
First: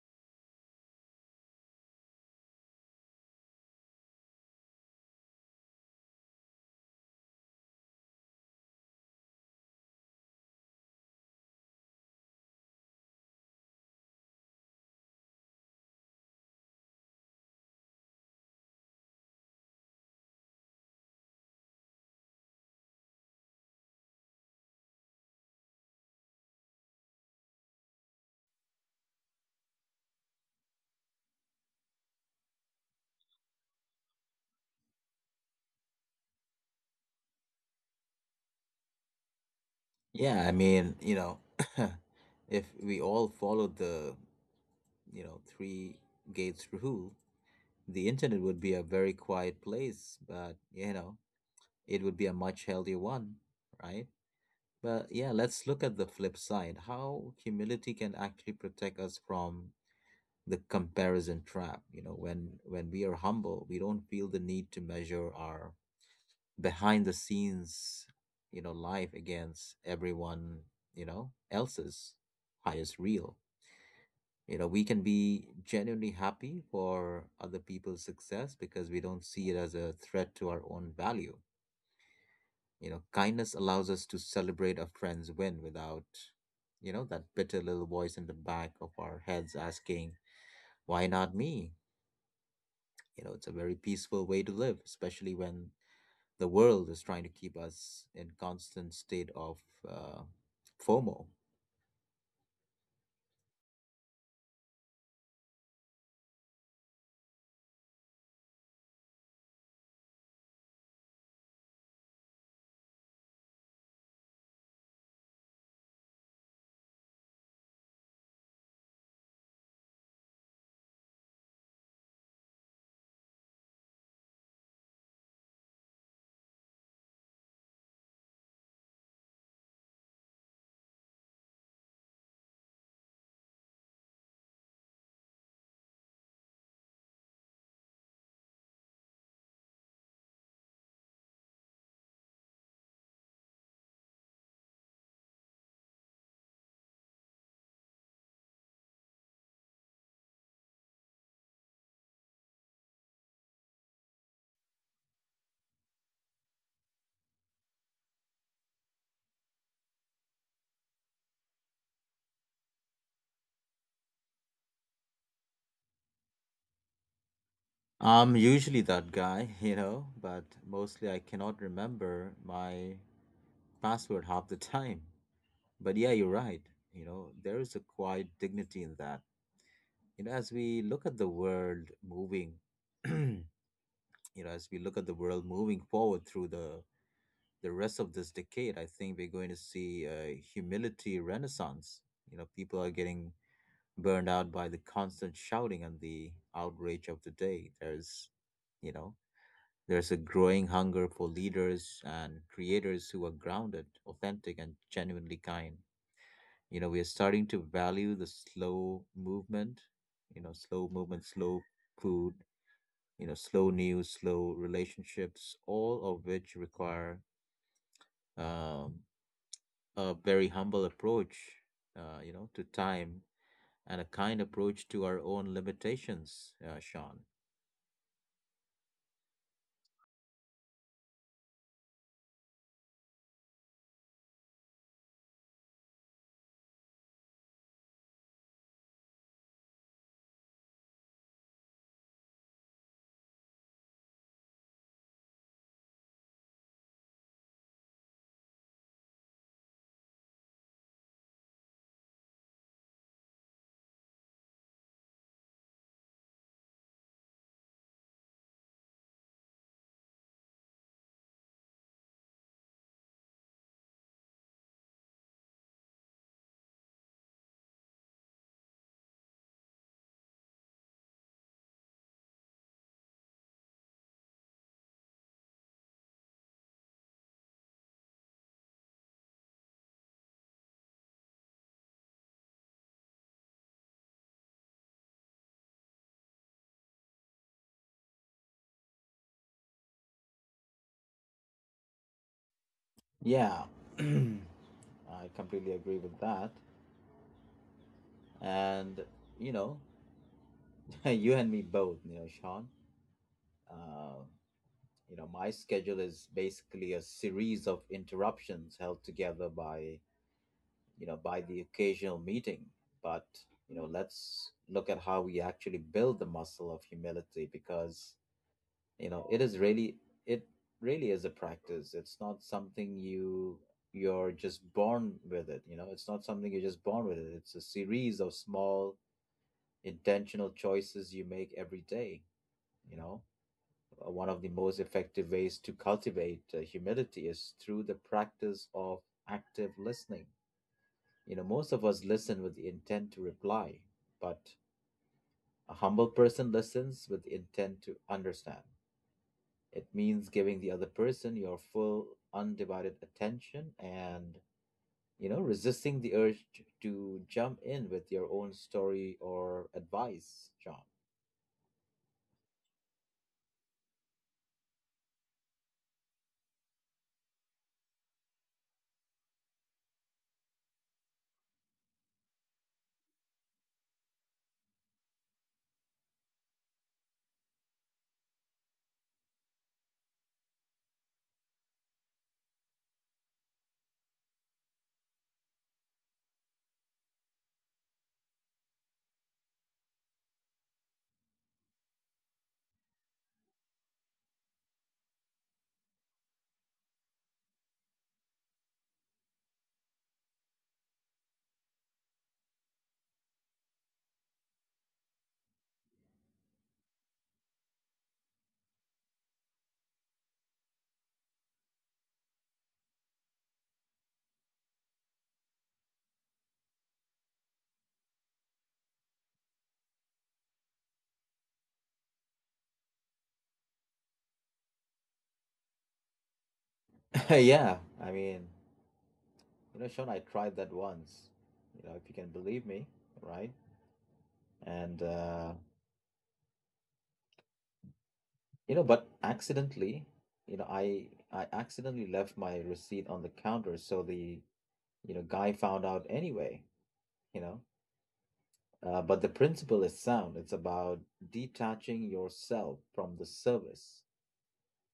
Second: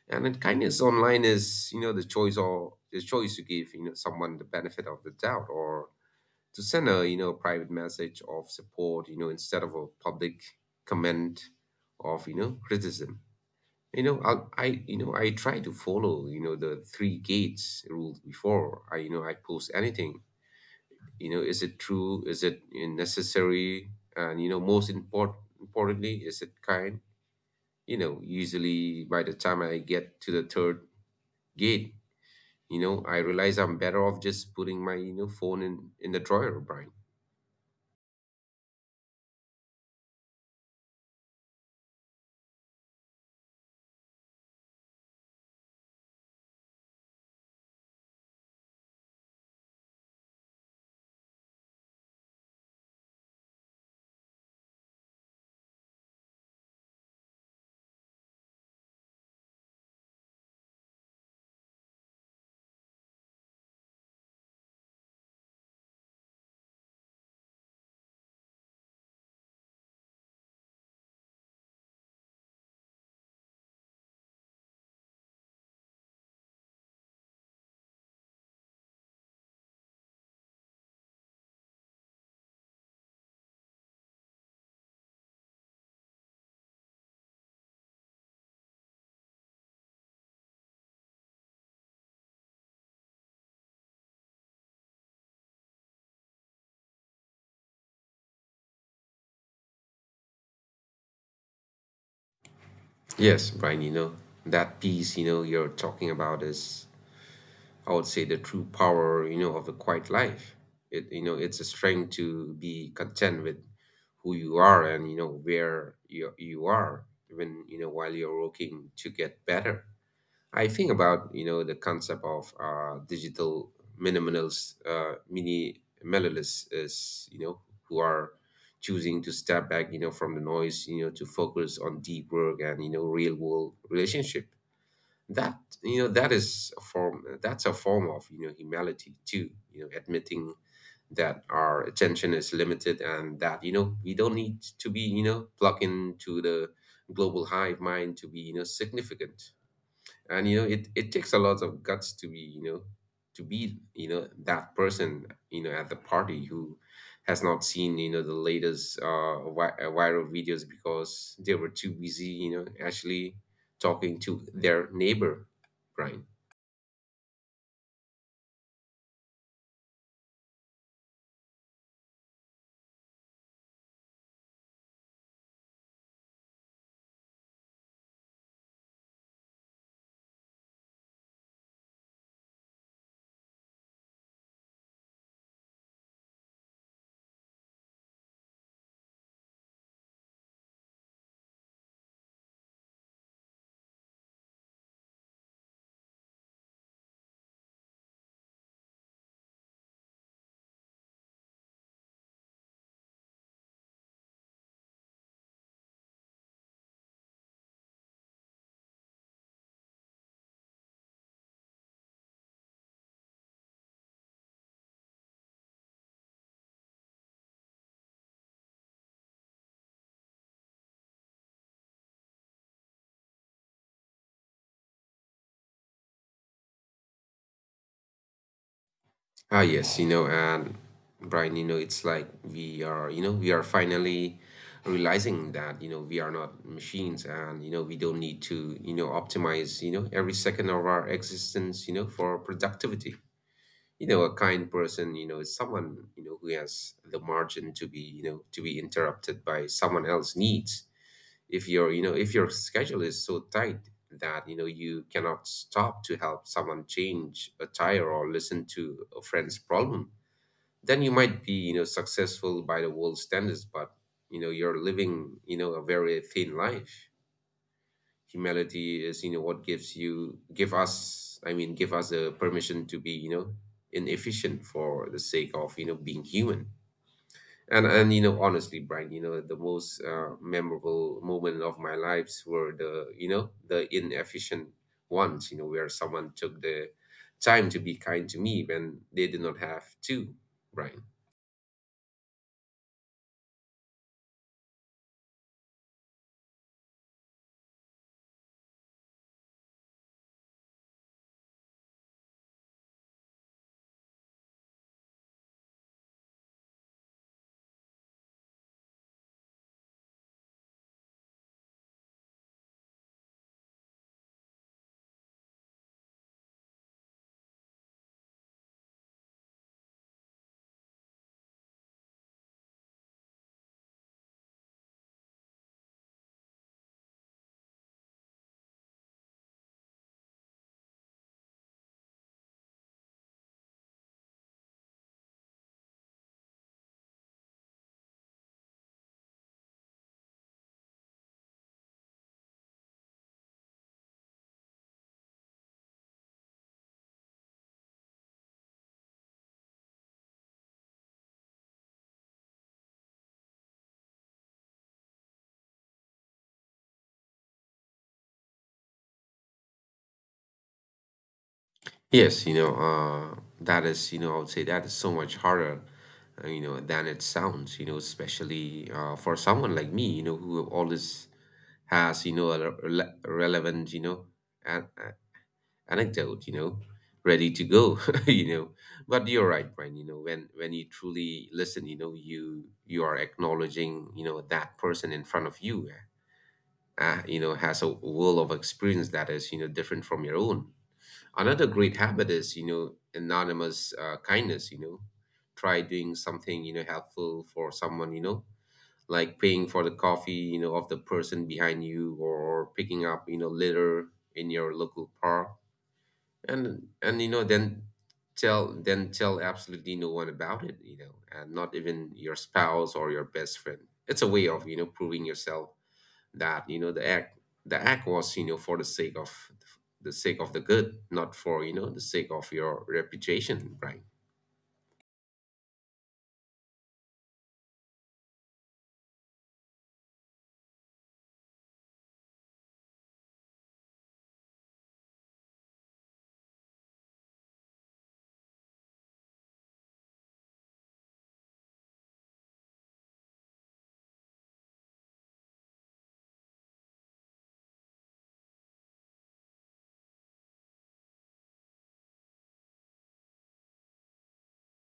And then kindness online is the choice to give, someone the benefit of the doubt, or to send a, private message of support, instead of a public comment of, criticism. I try to follow, the three gates rule before I post anything. Is it true? Is it necessary? And, most importantly, is it kind? Usually, by the time I get to the third gate, I realize I'm better off just putting my, phone in the drawer, Brian. Yeah, I mean, if we all followed the three gates rule, the internet would be a very quiet place, but it would be a much healthier one, right? But yeah, let's look at the flip side. How humility can actually protect us from the comparison trap. When we are humble, we don't feel the need to measure our behind the scenes, life against everyone, else's highest reel. We can be genuinely happy for other people's success because we don't see it as a threat to our own value. Kindness allows us to celebrate a friend's win without, that bitter little voice in the back of our heads asking, why not me? It's a very peaceful way to live, especially when the world is trying to keep us in constant state of uh, FOMO. Yes, Brian, that piece, you're talking about is, I would say, the true power, of the quiet life. It's a strength to be content with who you are and, where you are, even, while you're working to get better. I think about the concept of digital minimalists, is you know who are choosing to step back, from the noise, to focus on deep work and, real world relationship. That you know that is a form of, humility too. Admitting that our attention is limited, and that, we don't need to be, plugged into the global hive mind to be, significant. And, it takes a lot of guts to be that person, at the party, who has not seen, the latest viral videos because they were too busy, actually talking to their neighbor, Brian. I'm usually that guy, but mostly I cannot remember my password half the time. But yeah, you're right. There is a quiet dignity in that. You know, as we look at the world moving, you as we look at the world moving forward through the rest of this decade, I think we're going to see a humility renaissance. People are getting burned out by the constant shouting and the outrage of the day. You know, there's a growing hunger for leaders and creators who are grounded, authentic, and genuinely kind. We are starting to value the slow movement, slow food, slow news, slow relationships, all of which require um, a very humble approach, to time and a kind approach to our own limitations, Sean. Ah, yes, and Brian, it's like we are finally realizing that, we are not machines, and, we don't need to, optimize, every second of our existence, for productivity. A kind person, is someone, who has the margin to be interrupted by someone else's needs. If your schedule is so tight that, you cannot stop to help someone change a tire or listen to a friend's problem, then you might be, successful by the world standards, but, you're living, a very thin life. Humility is, what gives you give us I mean give us the permission to be, inefficient for the sake of, being human. And, honestly, Brian, the most memorable moment of my lives were the inefficient ones, where someone took the time to be kind to me when they did not have to, Brian. Yeah, I completely agree with that. And, you know, you and me both, Sean. Uh, my schedule is basically a series of interruptions held together by, by the occasional meeting. But, let's look at how we actually build the muscle of humility because, it is really it really is a practice. It's not something you're just born with it. It's not something you're just born with it. It's a series of small intentional choices you make every day, you know uh, one of the most effective ways to cultivate humility is through the practice of active listening. Most of us listen with the intent to reply, but a humble person listens with the intent to understand. It means giving the other person your full, undivided attention and, resisting the urge to jump in with your own story or advice, John. Yes, that is, I would say that is so much harder, than it sounds, especially for someone like me, who always has, relevant, an a- anecdote, ready to go, you know. But you're right, Brian, when you truly listen, you are acknowledging, that person in front of you, has a world of experience that is, different from your own. Another great habit is, anonymous kindness. Try doing something, helpful for someone, like paying for the coffee, of the person behind you, or picking up, litter in your local park. And, then tell absolutely no one about it, and not even your spouse or your best friend. It's a way of, proving yourself that, the act was, for the sake of the good, not for, the sake of your reputation, right? Yeah, I mean, Sean, I tried that once, if you can believe me, right? And, uh, but accidentally, I accidentally left my receipt on the counter, so the, guy found out anyway, you know. But the principle is sound. It's about detaching yourself from the service.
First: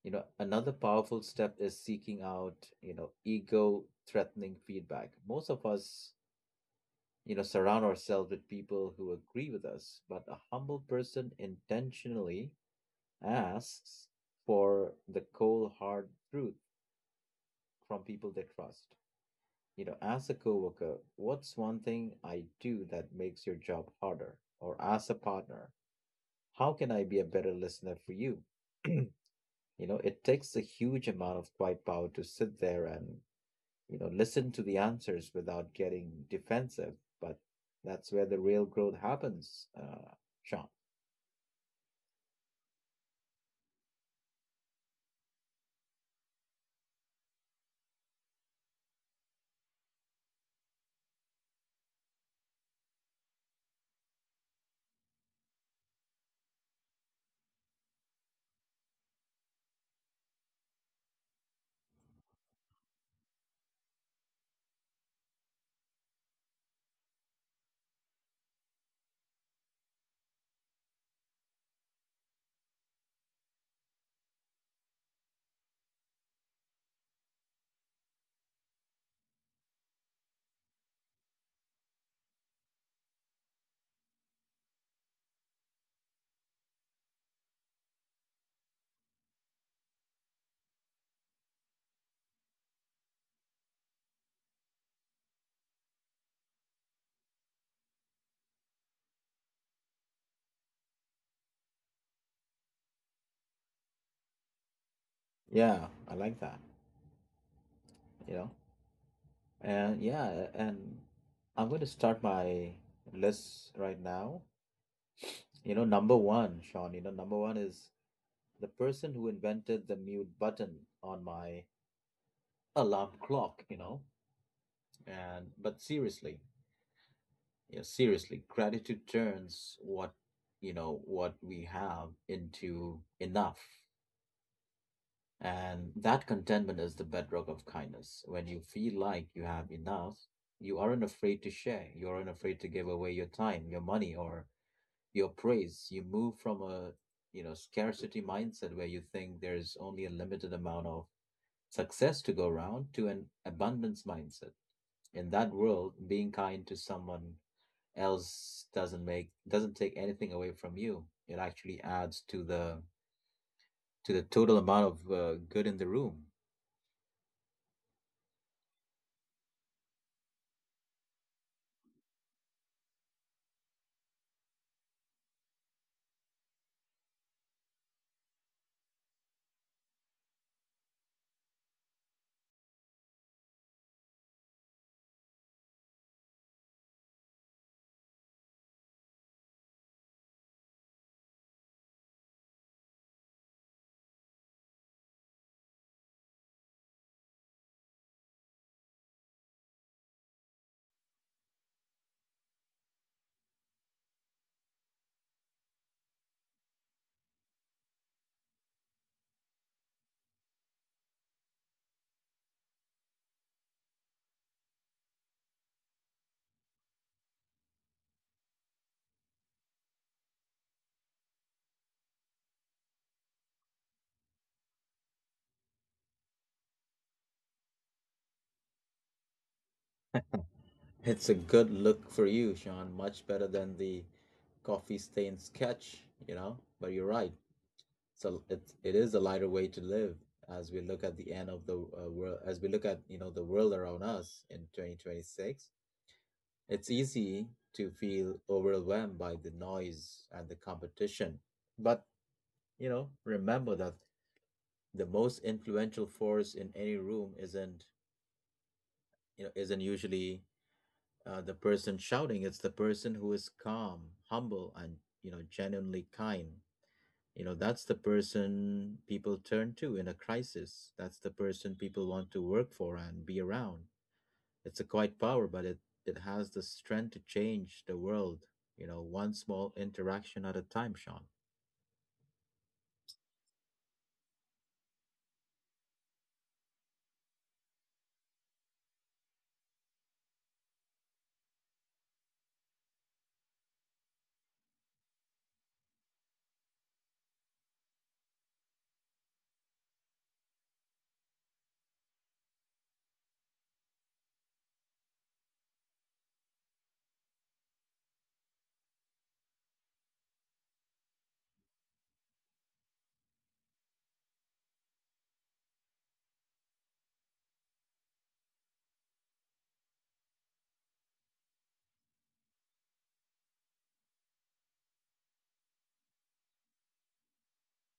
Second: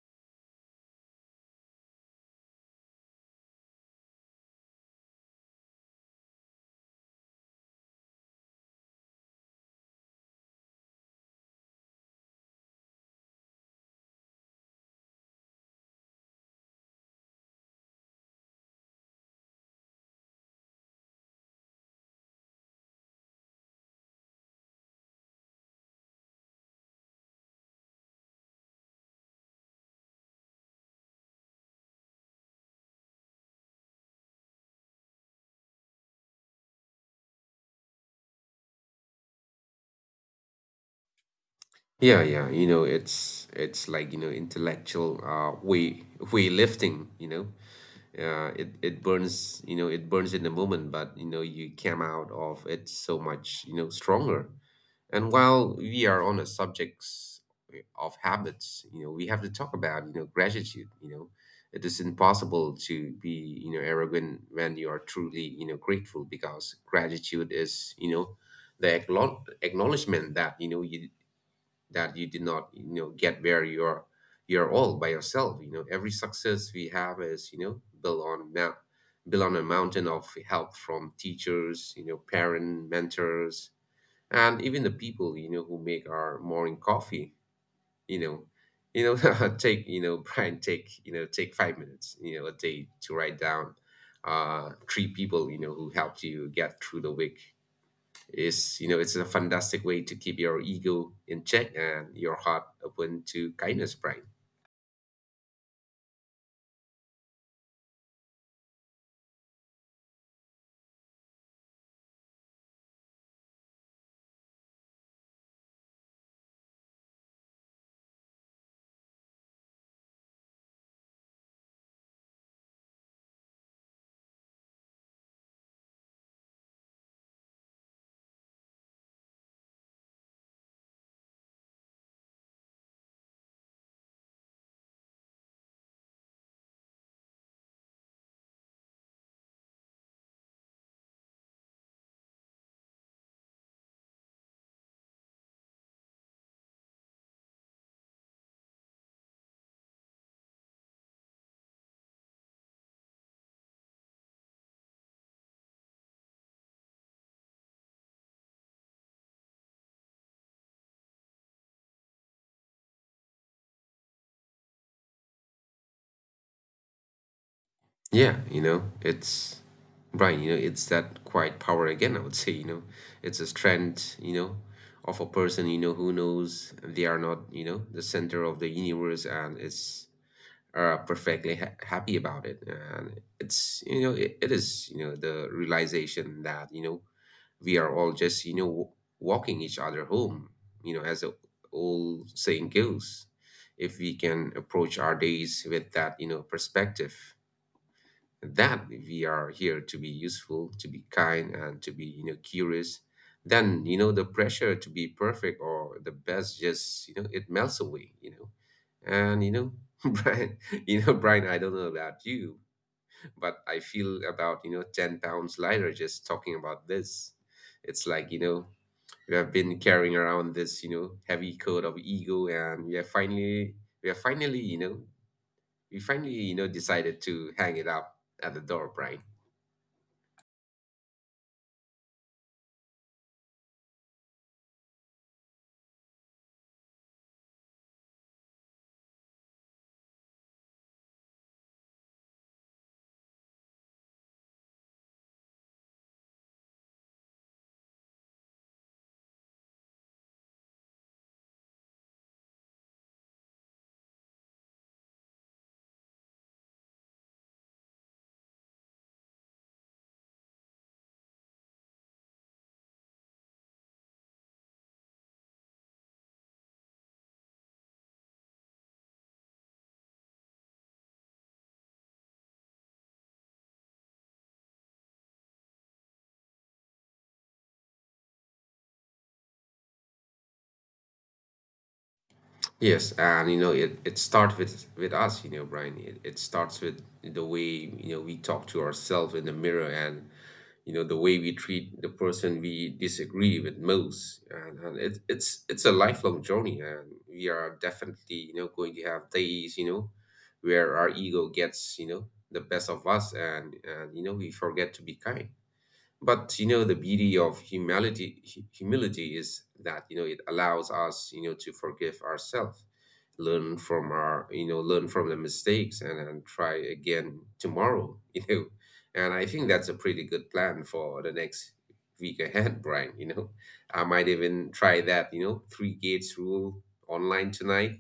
Another powerful step is seeking out, ego threatening feedback. Most of us surround ourselves with people who agree with us, but a humble person intentionally asks for the cold hard truth from people they trust. As a coworker, what's one thing I do that makes your job harder? Or as a partner, how can I be a better listener for you? you it takes a huge amount of quiet power to sit there and listen to the answers without getting defensive. But that's where the real growth happens, Sean. Yeah, yeah, it's like, intellectual way lifting. It burns, it burns in the moment, but, you came out of it so much, stronger. And while we are on the subjects of habits, we have to talk about, gratitude. It is impossible to be, arrogant when you are truly, grateful, because gratitude is, the acknowledgement that, you did not, get where you're all by yourself. Every success we have is, built on a mountain of help from teachers, parent mentors, and even the people, who make our morning coffee, you know. take you know Brian, take 5 minutes, a day to write down three people, who helped you get through the week. Is you know it's a fantastic way to keep your ego in check and your heart open to kindness, Brian. Yeah, I like that. You know, and yeah, and I'm going to start my list right now. Number one, Sean. Number one is the person who invented the mute button on my alarm clock. You know, and but seriously, yeah, seriously, gratitude turns what you know what we have into enough. And that contentment is the bedrock of kindness. When you feel like you have enough, you aren't afraid to share. You aren't afraid to give away your time, your money, or your praise. You move from a scarcity mindset where you think there's only a limited amount of success to go around to an abundance mindset. In that world, being kind to someone else doesn't take anything away from you. It actually adds to the total amount of good in the room. Yeah, it's Brian, it's that quiet power again, I would say. It's a strength, of a person, who knows they are not, the center of the universe, and it's are perfectly happy about it. And it's it is, the realization that, we are all just, walking each other home, as the old saying goes. If we can approach our days with that, perspective, that we are here to be useful, to be kind, and to be, curious, then, the pressure to be perfect or the best, just, it melts away. And Brian, Brian, I don't know about you, but I feel about, 10 pounds lighter just talking about this. It's like, we have been carrying around this, heavy coat of ego, and we are finally you know we finally you know decided to hang it up at the door, Brian. It's a good look for you, Sean. Much better than the coffee stain sketch. But you're right. So it is a lighter way to live as we look at the end of the world, as we look at the world around us in 2026. It's easy to feel overwhelmed by the noise and the competition, but remember that the most influential force in any room isn't you know isn't usually the person shouting. It's the person who is calm, humble, and genuinely kind. That's the person people turn to in a crisis. That's the person people want to work for and be around. It's a quiet power, but it has the strength to change the world, one small interaction at a time, Sean. Yes, and, it starts with us, Brian. It starts with the way, we talk to ourselves in the mirror, and, the way we treat the person we disagree with most. And it's a lifelong journey, and we are definitely, going to have days, where our ego gets, the best of us, and, we forget to be kind, but, the beauty of humility, humility, is that, it allows us, to forgive ourselves, learn from our you know learn from the mistakes, and try again tomorrow, . And I think that's a pretty good plan for the next week ahead, Brian, you know I might even try that, three gates rule online tonight,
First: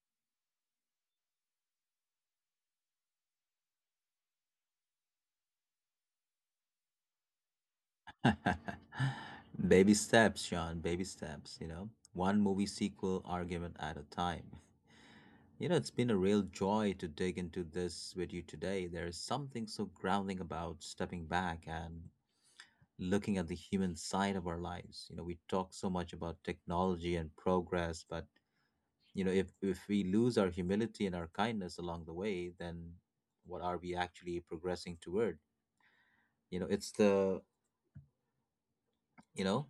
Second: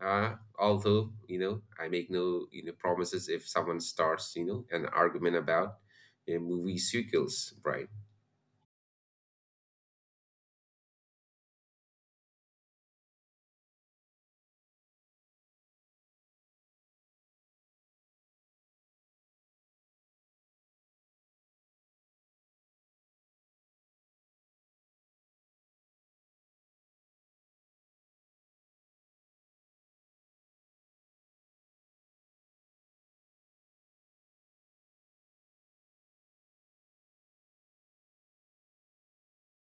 although, I make no, promises, if someone starts, an argument about you movie sequels, right? Baby steps, Sean, baby steps. One movie sequel argument at a time. It's been a real joy to dig into this with you today. There is something so grounding about stepping back and looking at the human side of our lives. We talk so much about technology and progress, but if we lose our humility and our kindness along the way, then what are we actually progressing toward? You know, it's the you know,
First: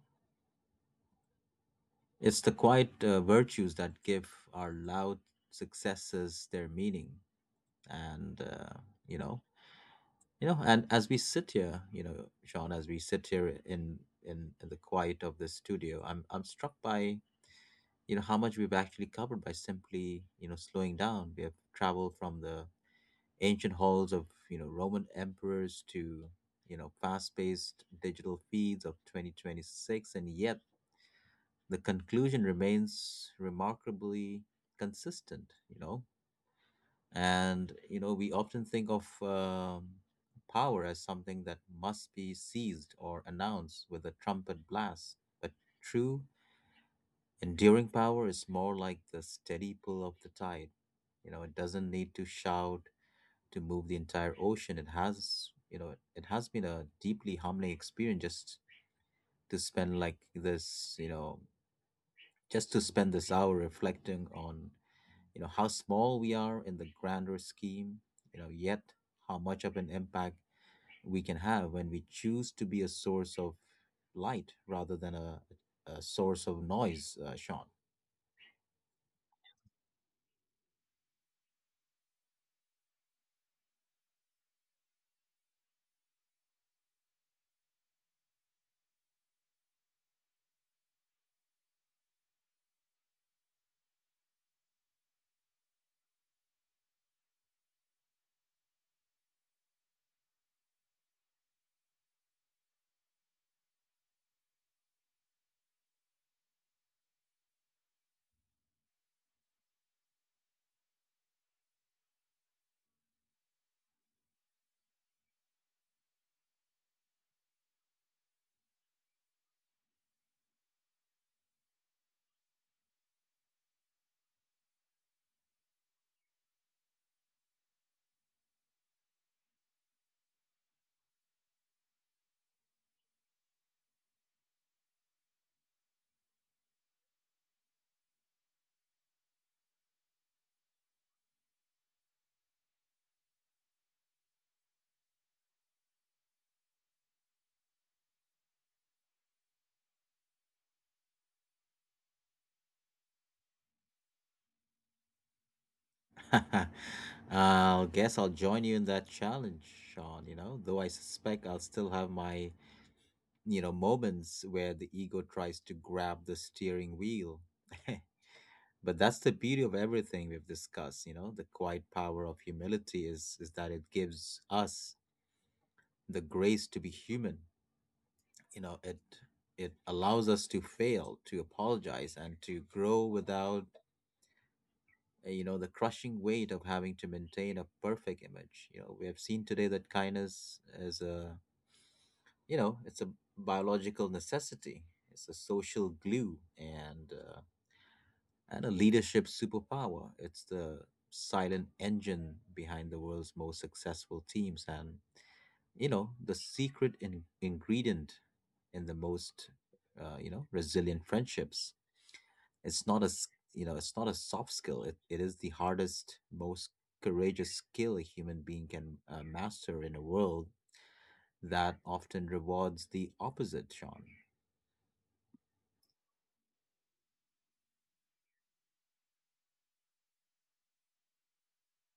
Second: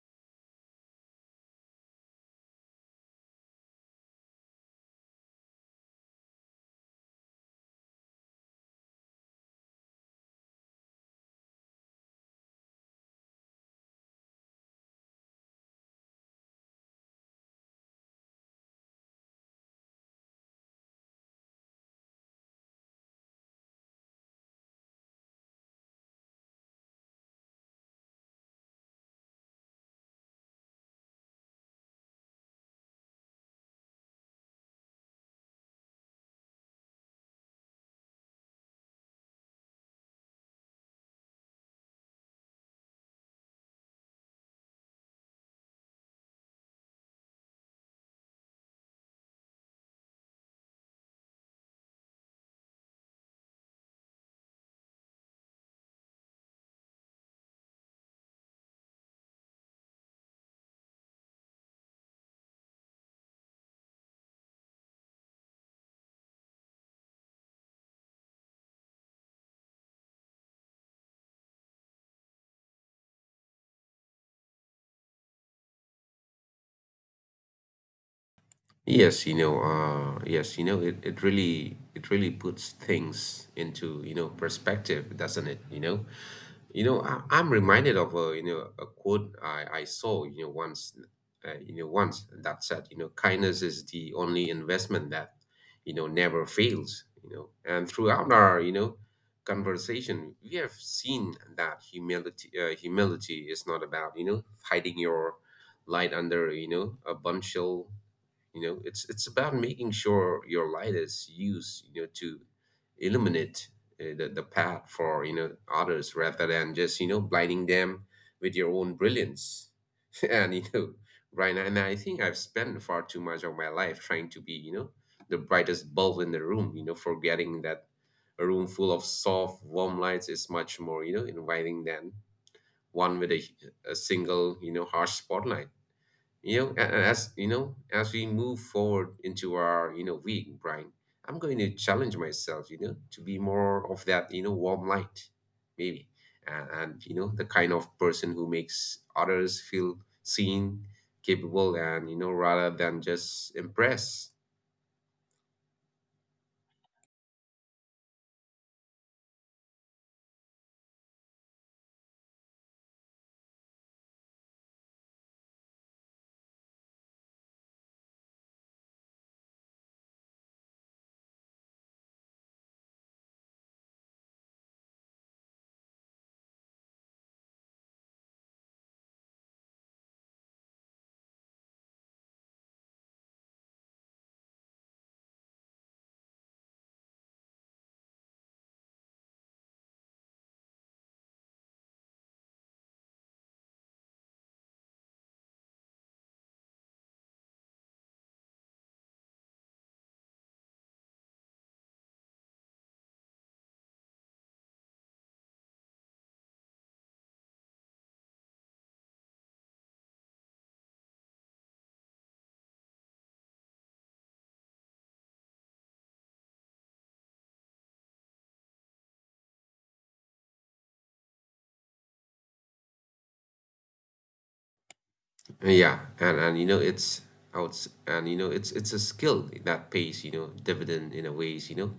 it's the quiet virtues that give our loud successes their meaning, and uh, you know and as we sit here, Sean, as we sit here in the quiet of the studio, I'm struck by how much we've actually covered by simply slowing down. We have traveled from the ancient halls of Roman emperors to fast-paced digital feeds of 2026, and yet the conclusion remains remarkably consistent. We often think of power as something that must be seized or announced with a trumpet blast. But true, enduring power is more like the steady pull of the tide. It doesn't need to shout to move the entire ocean. It has been a deeply humbling experience just to spend like this, just to spend this hour reflecting on how small we are in the grander scheme, yet how much of an impact we can have when we choose to be a source of light rather than a source of noise, Sean. Yes, yes, it really puts things into, perspective, doesn't it? I'm reminded of a you know a quote I saw, once, that said, kindness is the only investment that, never fails. And throughout our, conversation, we have seen that humility is not about, hiding your light under, a bunshell. It's about making sure your light is used, to illuminate the path for, others, rather than just, blinding them with your own brilliance. and you know Right, and I think I've spent far too much of my life trying to be, the brightest bulb in the room, forgetting that a room full of soft warm lights is much more, inviting than one with a single, harsh spotlight. As as we move forward into our, week, Brian, I'm going to challenge myself, to be more of that, warm light, maybe, and, the kind of person who makes others feel seen, capable, and, rather than just impressed. I'll join you in that challenge, Sean. Though I suspect I'll still have my moments where the ego tries to grab the steering wheel. But that's the beauty of everything we've discussed. The quiet power of humility is that it gives us the grace to be human. You know, it it allows us to fail, to apologize, and to grow without the crushing weight of having to maintain a perfect image. We have seen today that kindness is a biological necessity. It's a social glue and a leadership superpower. It's the silent engine behind the world's most successful teams and the secret ingredient in the most resilient friendships. It's not a soft skill. It is the hardest, most courageous skill a human being can master in a world that often rewards the opposite, Sean. Yeah, and, it's out and you know it's a skill that pays, dividend in a ways,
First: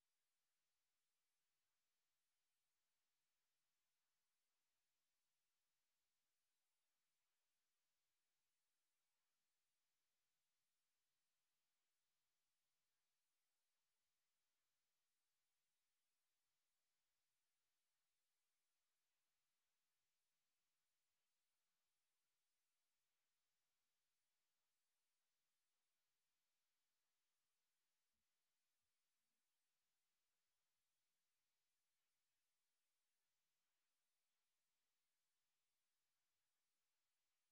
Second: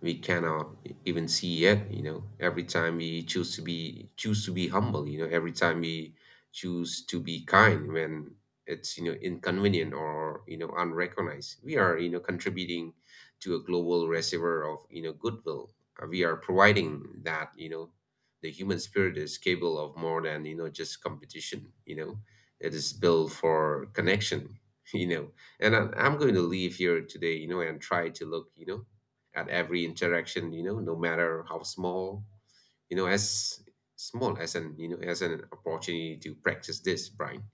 we cannot even see yet. Every time we choose to be humble, every time we choose to be kind when it's, inconvenient, or, unrecognized, we are, contributing to a global reservoir of, goodwill. We are providing that, the human spirit is capable of more than, just competition. It is built for connection, you know and I'm going to leave here today, and try to look, at every interaction, no matter how small, you know, as as an opportunity to practice this, Brian.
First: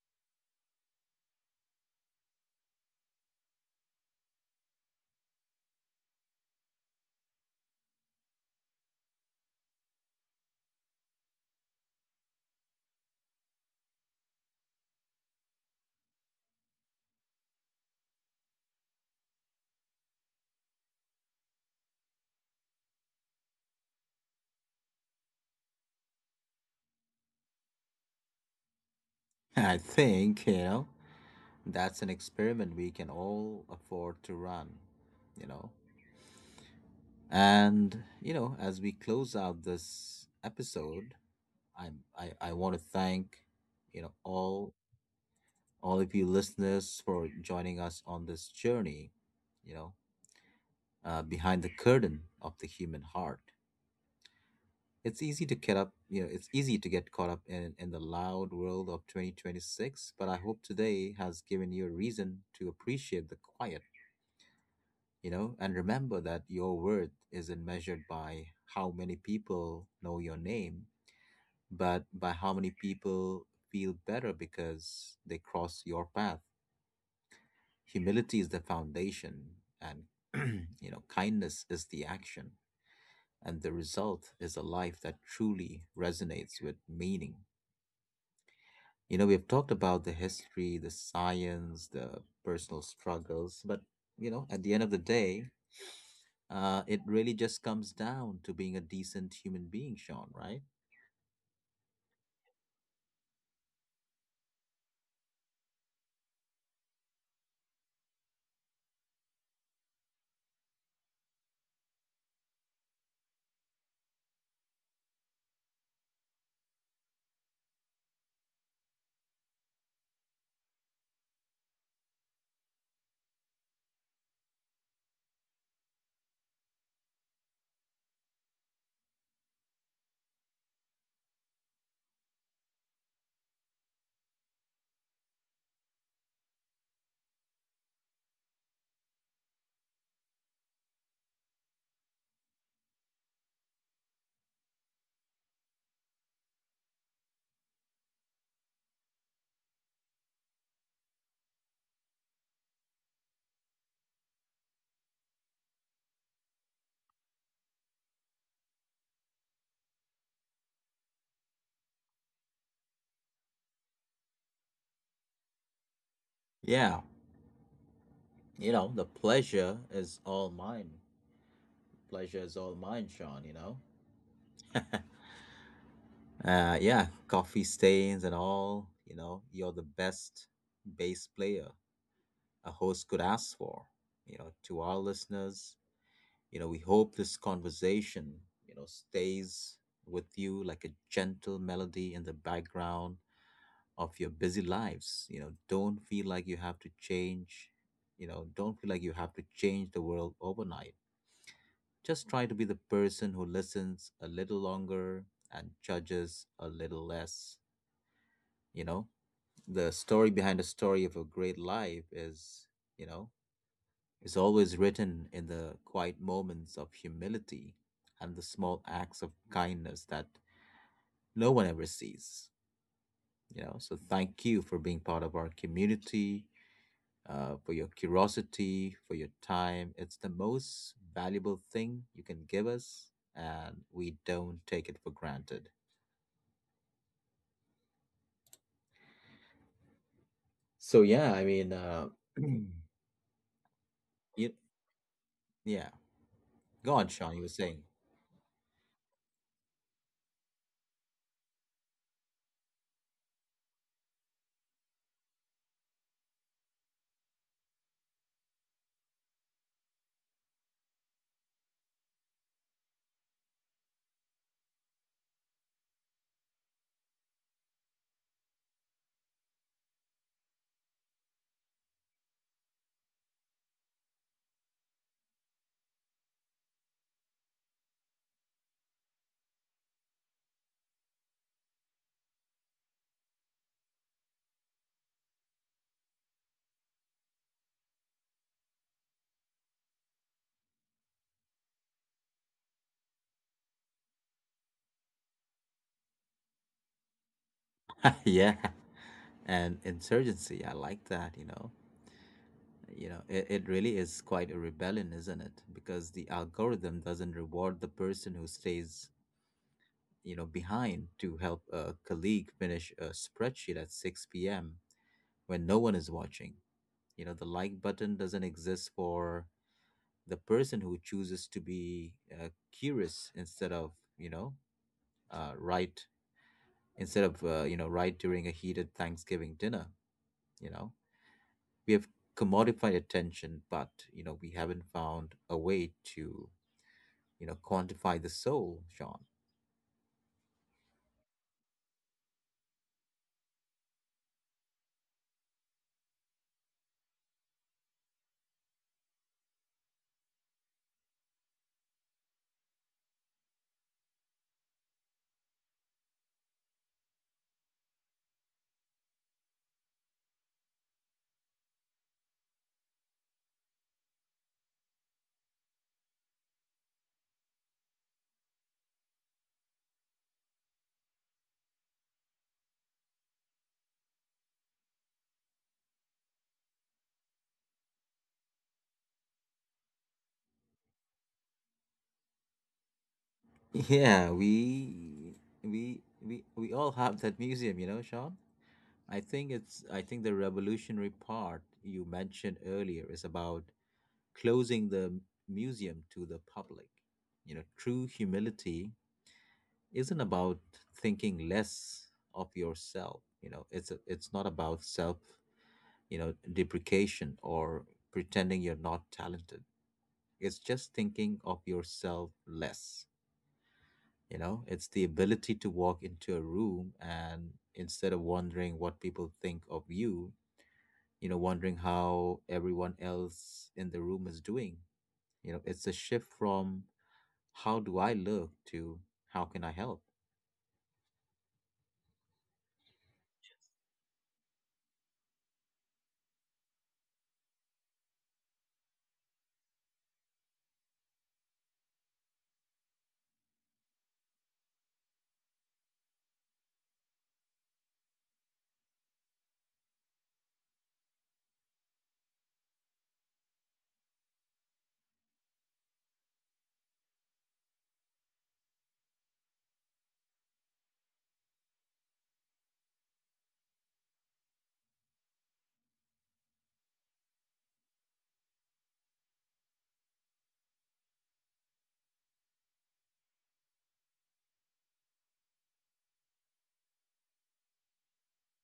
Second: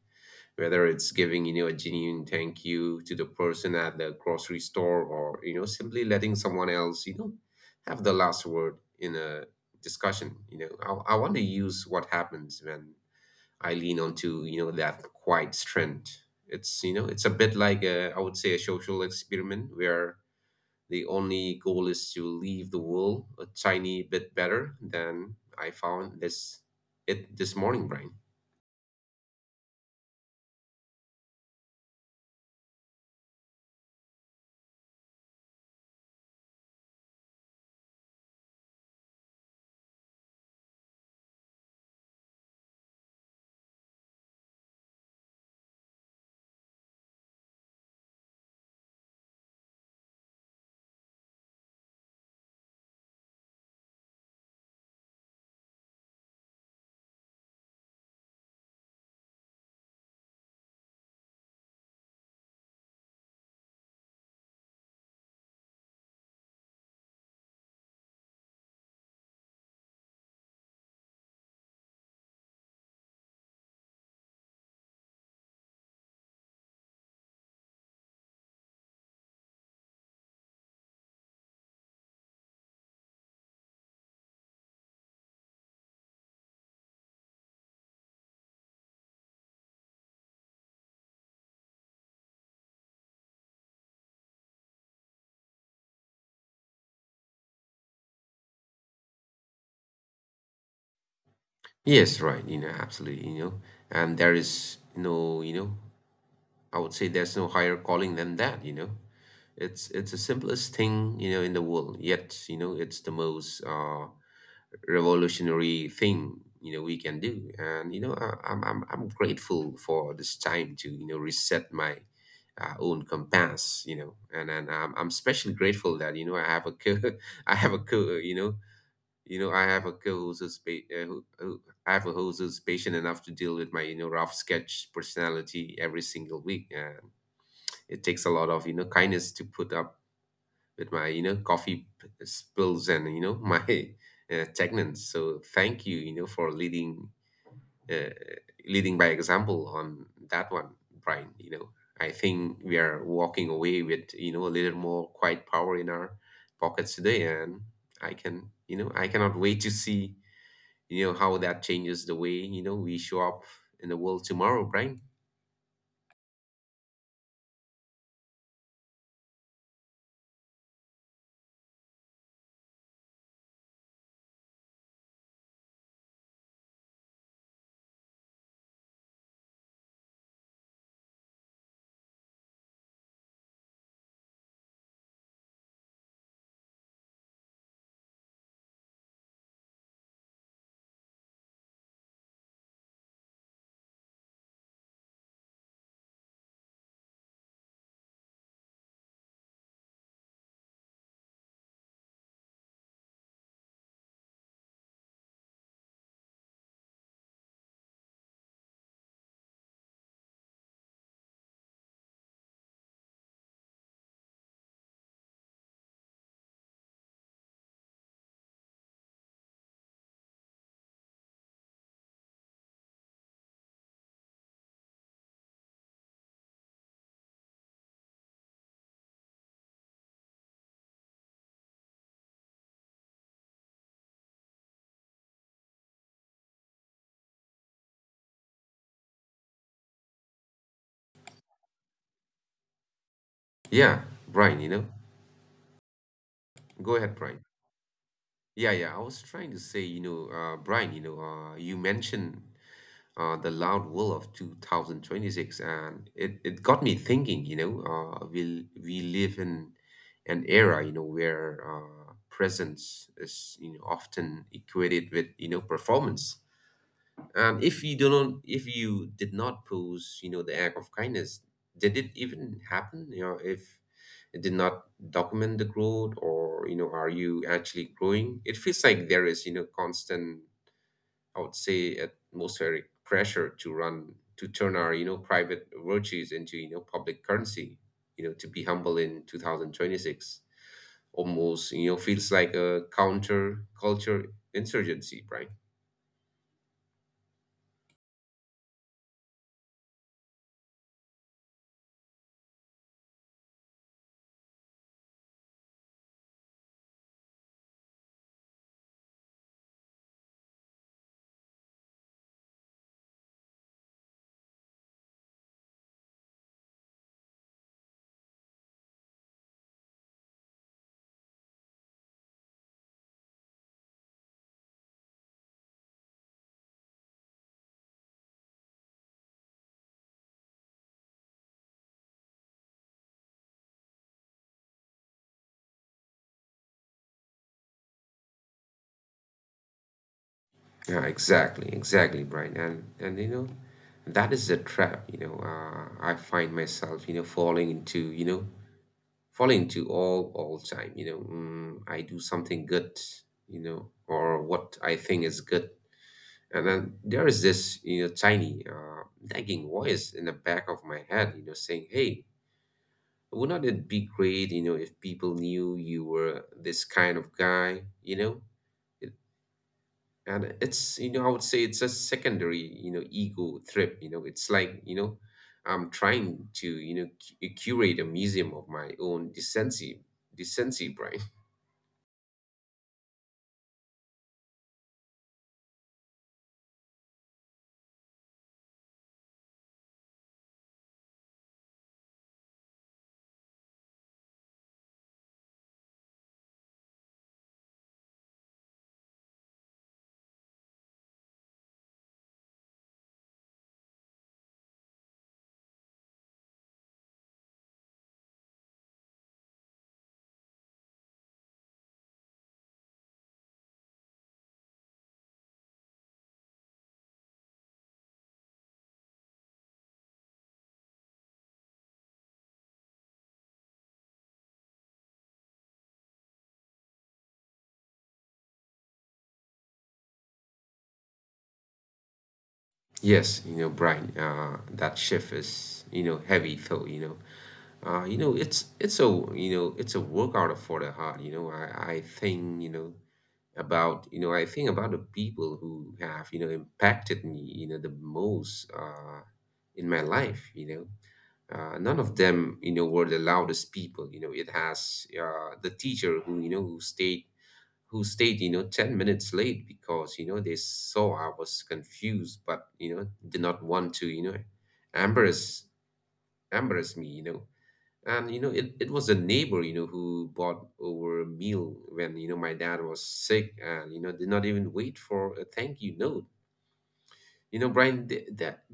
Whether it's giving a genuine thank you to the person at the grocery store or simply letting someone else have the last word in a discussion. I want to use what happens when I lean onto that quiet strength. It's a bit like a, I would say, a social experiment where the only goal is to leave the world a tiny bit better than I found this it this morning, Brian. I think that's an experiment we can all afford to run, you know. And as we close out this episode, I want to thank you know all all of you listeners for joining us on this journey, you know, behind the curtain of the human heart. It's easy to get caught up in the loud world of 2026, but I hope today has given you a reason to appreciate the quiet, and remember that your worth isn't measured by how many people know your name, but by how many people feel better because they cross your path. Humility is the foundation, and kindness is the action, and the result is a life that truly resonates with meaning. We've talked about the history, the science, the personal struggles, but at the end of the day, it really just comes down to being a decent human being, Sean, right? Yes, right. Absolutely. And there is no, I would say there's no higher calling than that. It's the simplest thing in the world, yet it's the most revolutionary thing we can do. And you know I, I'm, I'm i'm grateful for this time to reset my own compass, and I'm especially grateful that I have a co I have a co you know I have a co I have a host who's patient enough to deal with my rough sketch personality every single week, and it takes a lot of kindness to put up with my spills and you know my stagnance. So thank you you know for leading uh, by example on that one, Brian. I think we are walking away with a little more quiet power in our pockets today. And I can I cannot wait to see how that changes the way we show up in the world tomorrow, Brian. Yeah, the pleasure is all mine. Pleasure is all mine, Sean, yeah, coffee stains and all, you're the best bass player a host could ask for. To our listeners, we hope this conversation, stays with you like a gentle melody in the background of your busy lives. Don't feel like you have to change, you know don't feel like you have to change the world overnight. Just try to be the person who listens a little longer and judges a little less. you know the story behind the story of a great life is you know is always written in the quiet moments of humility and the small acts of kindness that no one ever sees. So thank you for being part of our community, for your curiosity, for your time. It's the most valuable thing you can give us, and we don't take it for granted. So yeah, I mean, Yeah, you, Brian. Yeah. Go Go on, ahead, Sean. Brian. You were saying. Yeah, yeah. I was trying to say, Brian, you mentioned the loud will of 2026, and it got me thinking, we live in an era, where presence is, often equated with, performance. And if you did not pose, the act of kindness, did it even happen? If it did not document the growth, or are you actually growing? It feels like there is, constant, I would say, atmospheric pressure to run to turn our, private virtues into, public currency. To be humble in 2026 almost, feels like a counter culture insurgency, right? Yeah, and insurgency. I like that. It really is quite a rebellion, isn't it? Because the algorithm doesn't reward the person who stays, behind to help a colleague finish a spreadsheet at 6 p.m. when no one is watching. The like button doesn't exist for the person who chooses to be curious instead of, you know, right, instead of, right during a heated Thanksgiving dinner. You know, we have commodified attention, but, we haven't found a way to, quantify the soul, Sean. Yeah, exactly, exactly, Brian. And that is the trap, I find myself, you know, falling into, all time, I do something good, or what I think is good. And then there is this, tiny nagging voice in the back of my head, saying, "Hey, wouldn't it be great, if people knew you were this kind of guy?" And it's I would say it's a secondary ego trip. It's like I'm trying to curate a museum of my own decency, brain. Yeah, we we we we all have that museum, Sean. I think the revolutionary part you mentioned earlier is about closing the museum to the public. True humility isn't about thinking less of yourself. It's not about self, deprecation or pretending you're not talented. It's just thinking of yourself less. It's the ability to walk into a room, and instead of wondering what people think of you, wondering how everyone else in the room is doing. It's a shift from how do I look to how can I help? Yes, Brian, that shift is heavy though. It's a workout for the heart. You know about you know I think about the people who have impacted me the most in my life. None of them were the loudest people. You know, it has The teacher who stayed 10 minutes late because they saw I was confused, but did not want to embarrass embarrass me. And it was a neighbor, who bought over a meal when, my dad was sick and, did not even wait for a thank you note. Brian, they, that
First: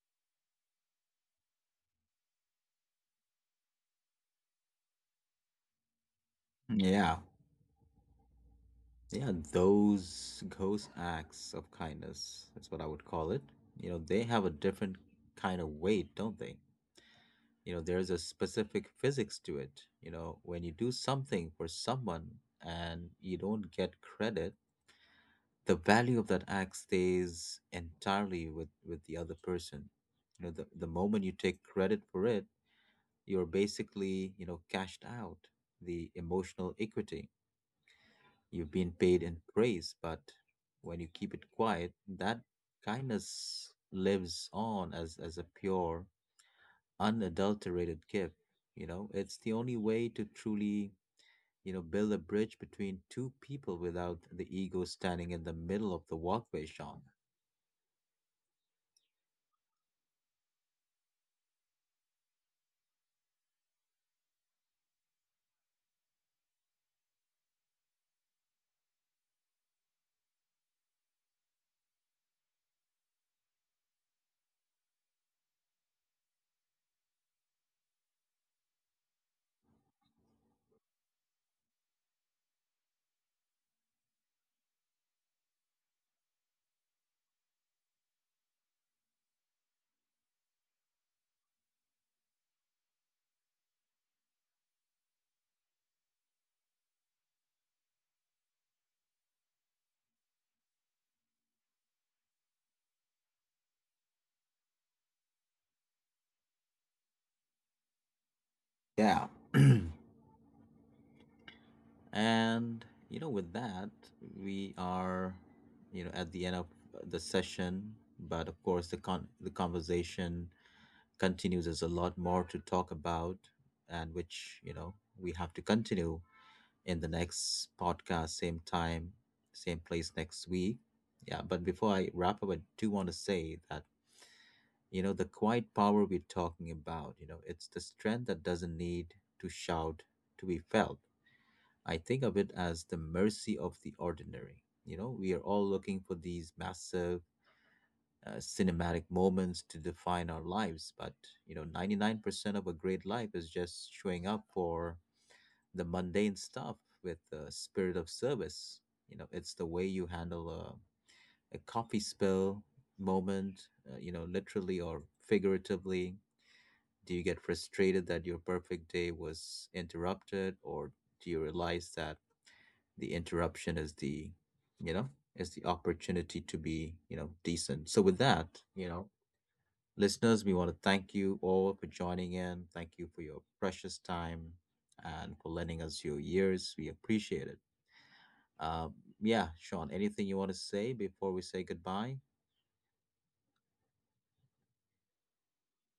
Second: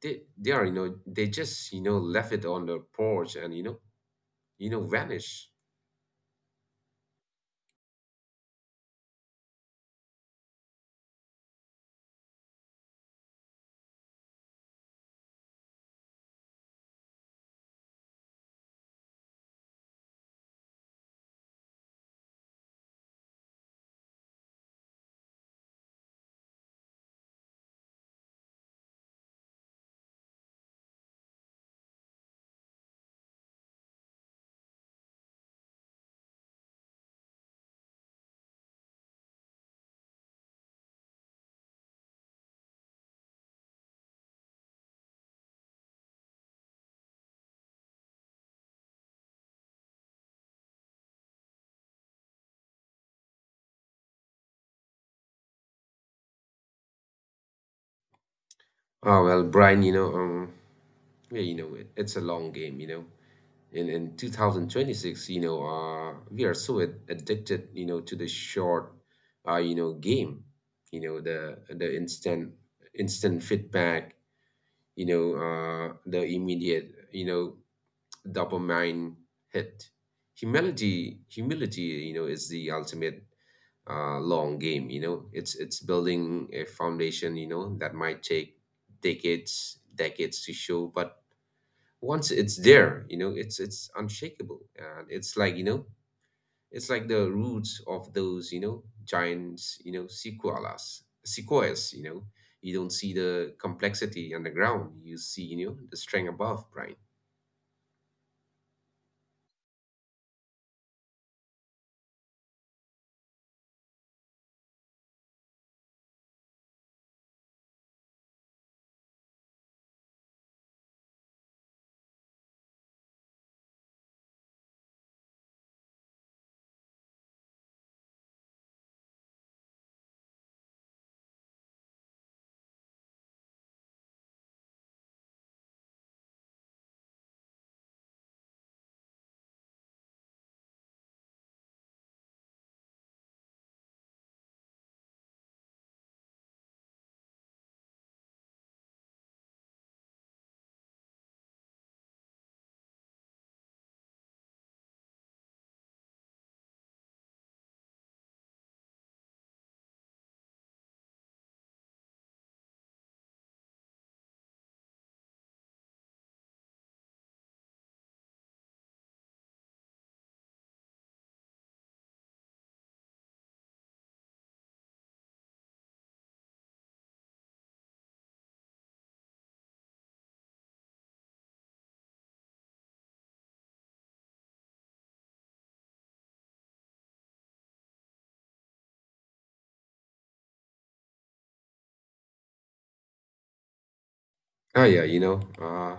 they are, you know, they just, you know, left it on the porch and, vanished. Yeah. Yeah, those ghost acts of kindness, that's what I would call it. They have a different kind of weight, don't they? There's a specific physics to it. When you do something for someone and you don't get credit, the value of that act stays entirely with the other person. The moment you take credit for it, you're basically cashed out the emotional equity. You've been paid in praise, but when you keep it quiet, that kindness lives on as a pure, unadulterated gift. It's the only way to truly, build a bridge between two people without the ego standing in the middle of the walkway, Sean. Oh, well, Brian, yeah, it's a long game. In 2026, we are so addicted to the short game. The instant feedback, you know the immediate dopamine hit. Humility is the ultimate long game. It's building a foundation that might take decades to show, but once it's there, you know, it's unshakable. And it's like it's like the roots of those, giants, you know, sequoias sequoias. You don't see the complexity underground. You see the strength above, Brian. Yeah. And, with that, we are, at the end of the session. But of course, the conversation continues. There's a lot more to talk about, and which, we have to continue in the next podcast, same time, same place next week. Yeah, but before I wrap up, I do want to say that, the quiet power we're talking about, it's the strength that doesn't need to shout to be felt. I think of it as the mercy of the ordinary. We are all looking for these massive cinematic moments to define our lives, but, 99% of a great life is just showing up for the mundane stuff with the spirit of service. It's the way you handle a coffee spill moment, literally or figuratively. Do you get frustrated that your perfect day was interrupted, or do you realize that the interruption you know, is the opportunity to be, decent? So, with that, you know, listeners, we want to thank you all for joining in. Thank you for your precious time and for lending us your ears. We appreciate it. Uh, yeah, Sean, anything you want to say before we say goodbye? Ah, yeah. you know uh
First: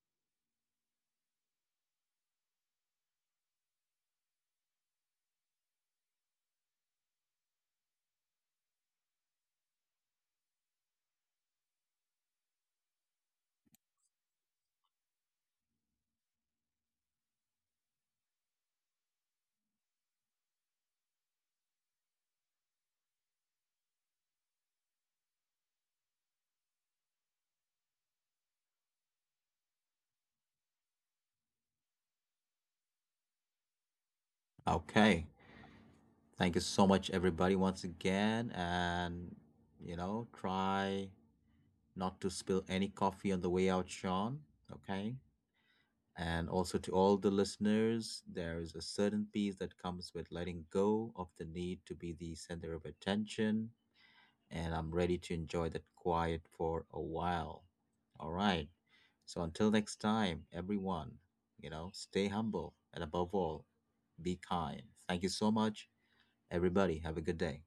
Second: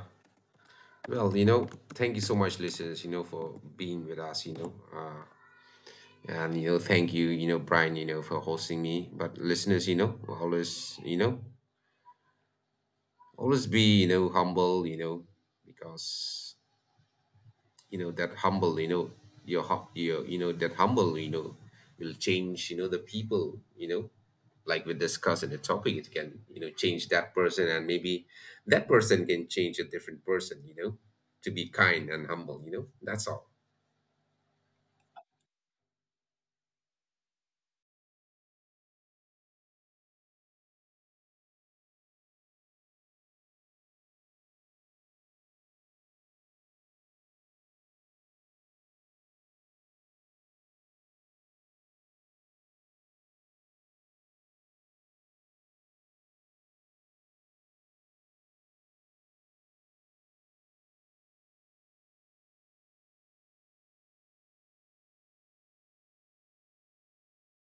well you know thank you so much, listeners, for being with us, you know, And thank you, you know Brian, for hosting me. But listeners, always be humble, you know, Because that humble, you know, your, that humble, you know, will change the people, you know like we discussed in the topic. It can change that person, and maybe that person can change a different person, you know, To be kind and humble, you know, That's all. Okay. Thank you so much, everybody, once again. And, try not to spill any coffee on the way out, Sean. Okay. And also to all the listeners, there is a certain peace that comes with letting go of the need to be the center of attention, and I'm ready to enjoy that quiet for a while. All right. So until next time, everyone, stay humble and above all, be kind. Thank you so much. Everybody, have a good day.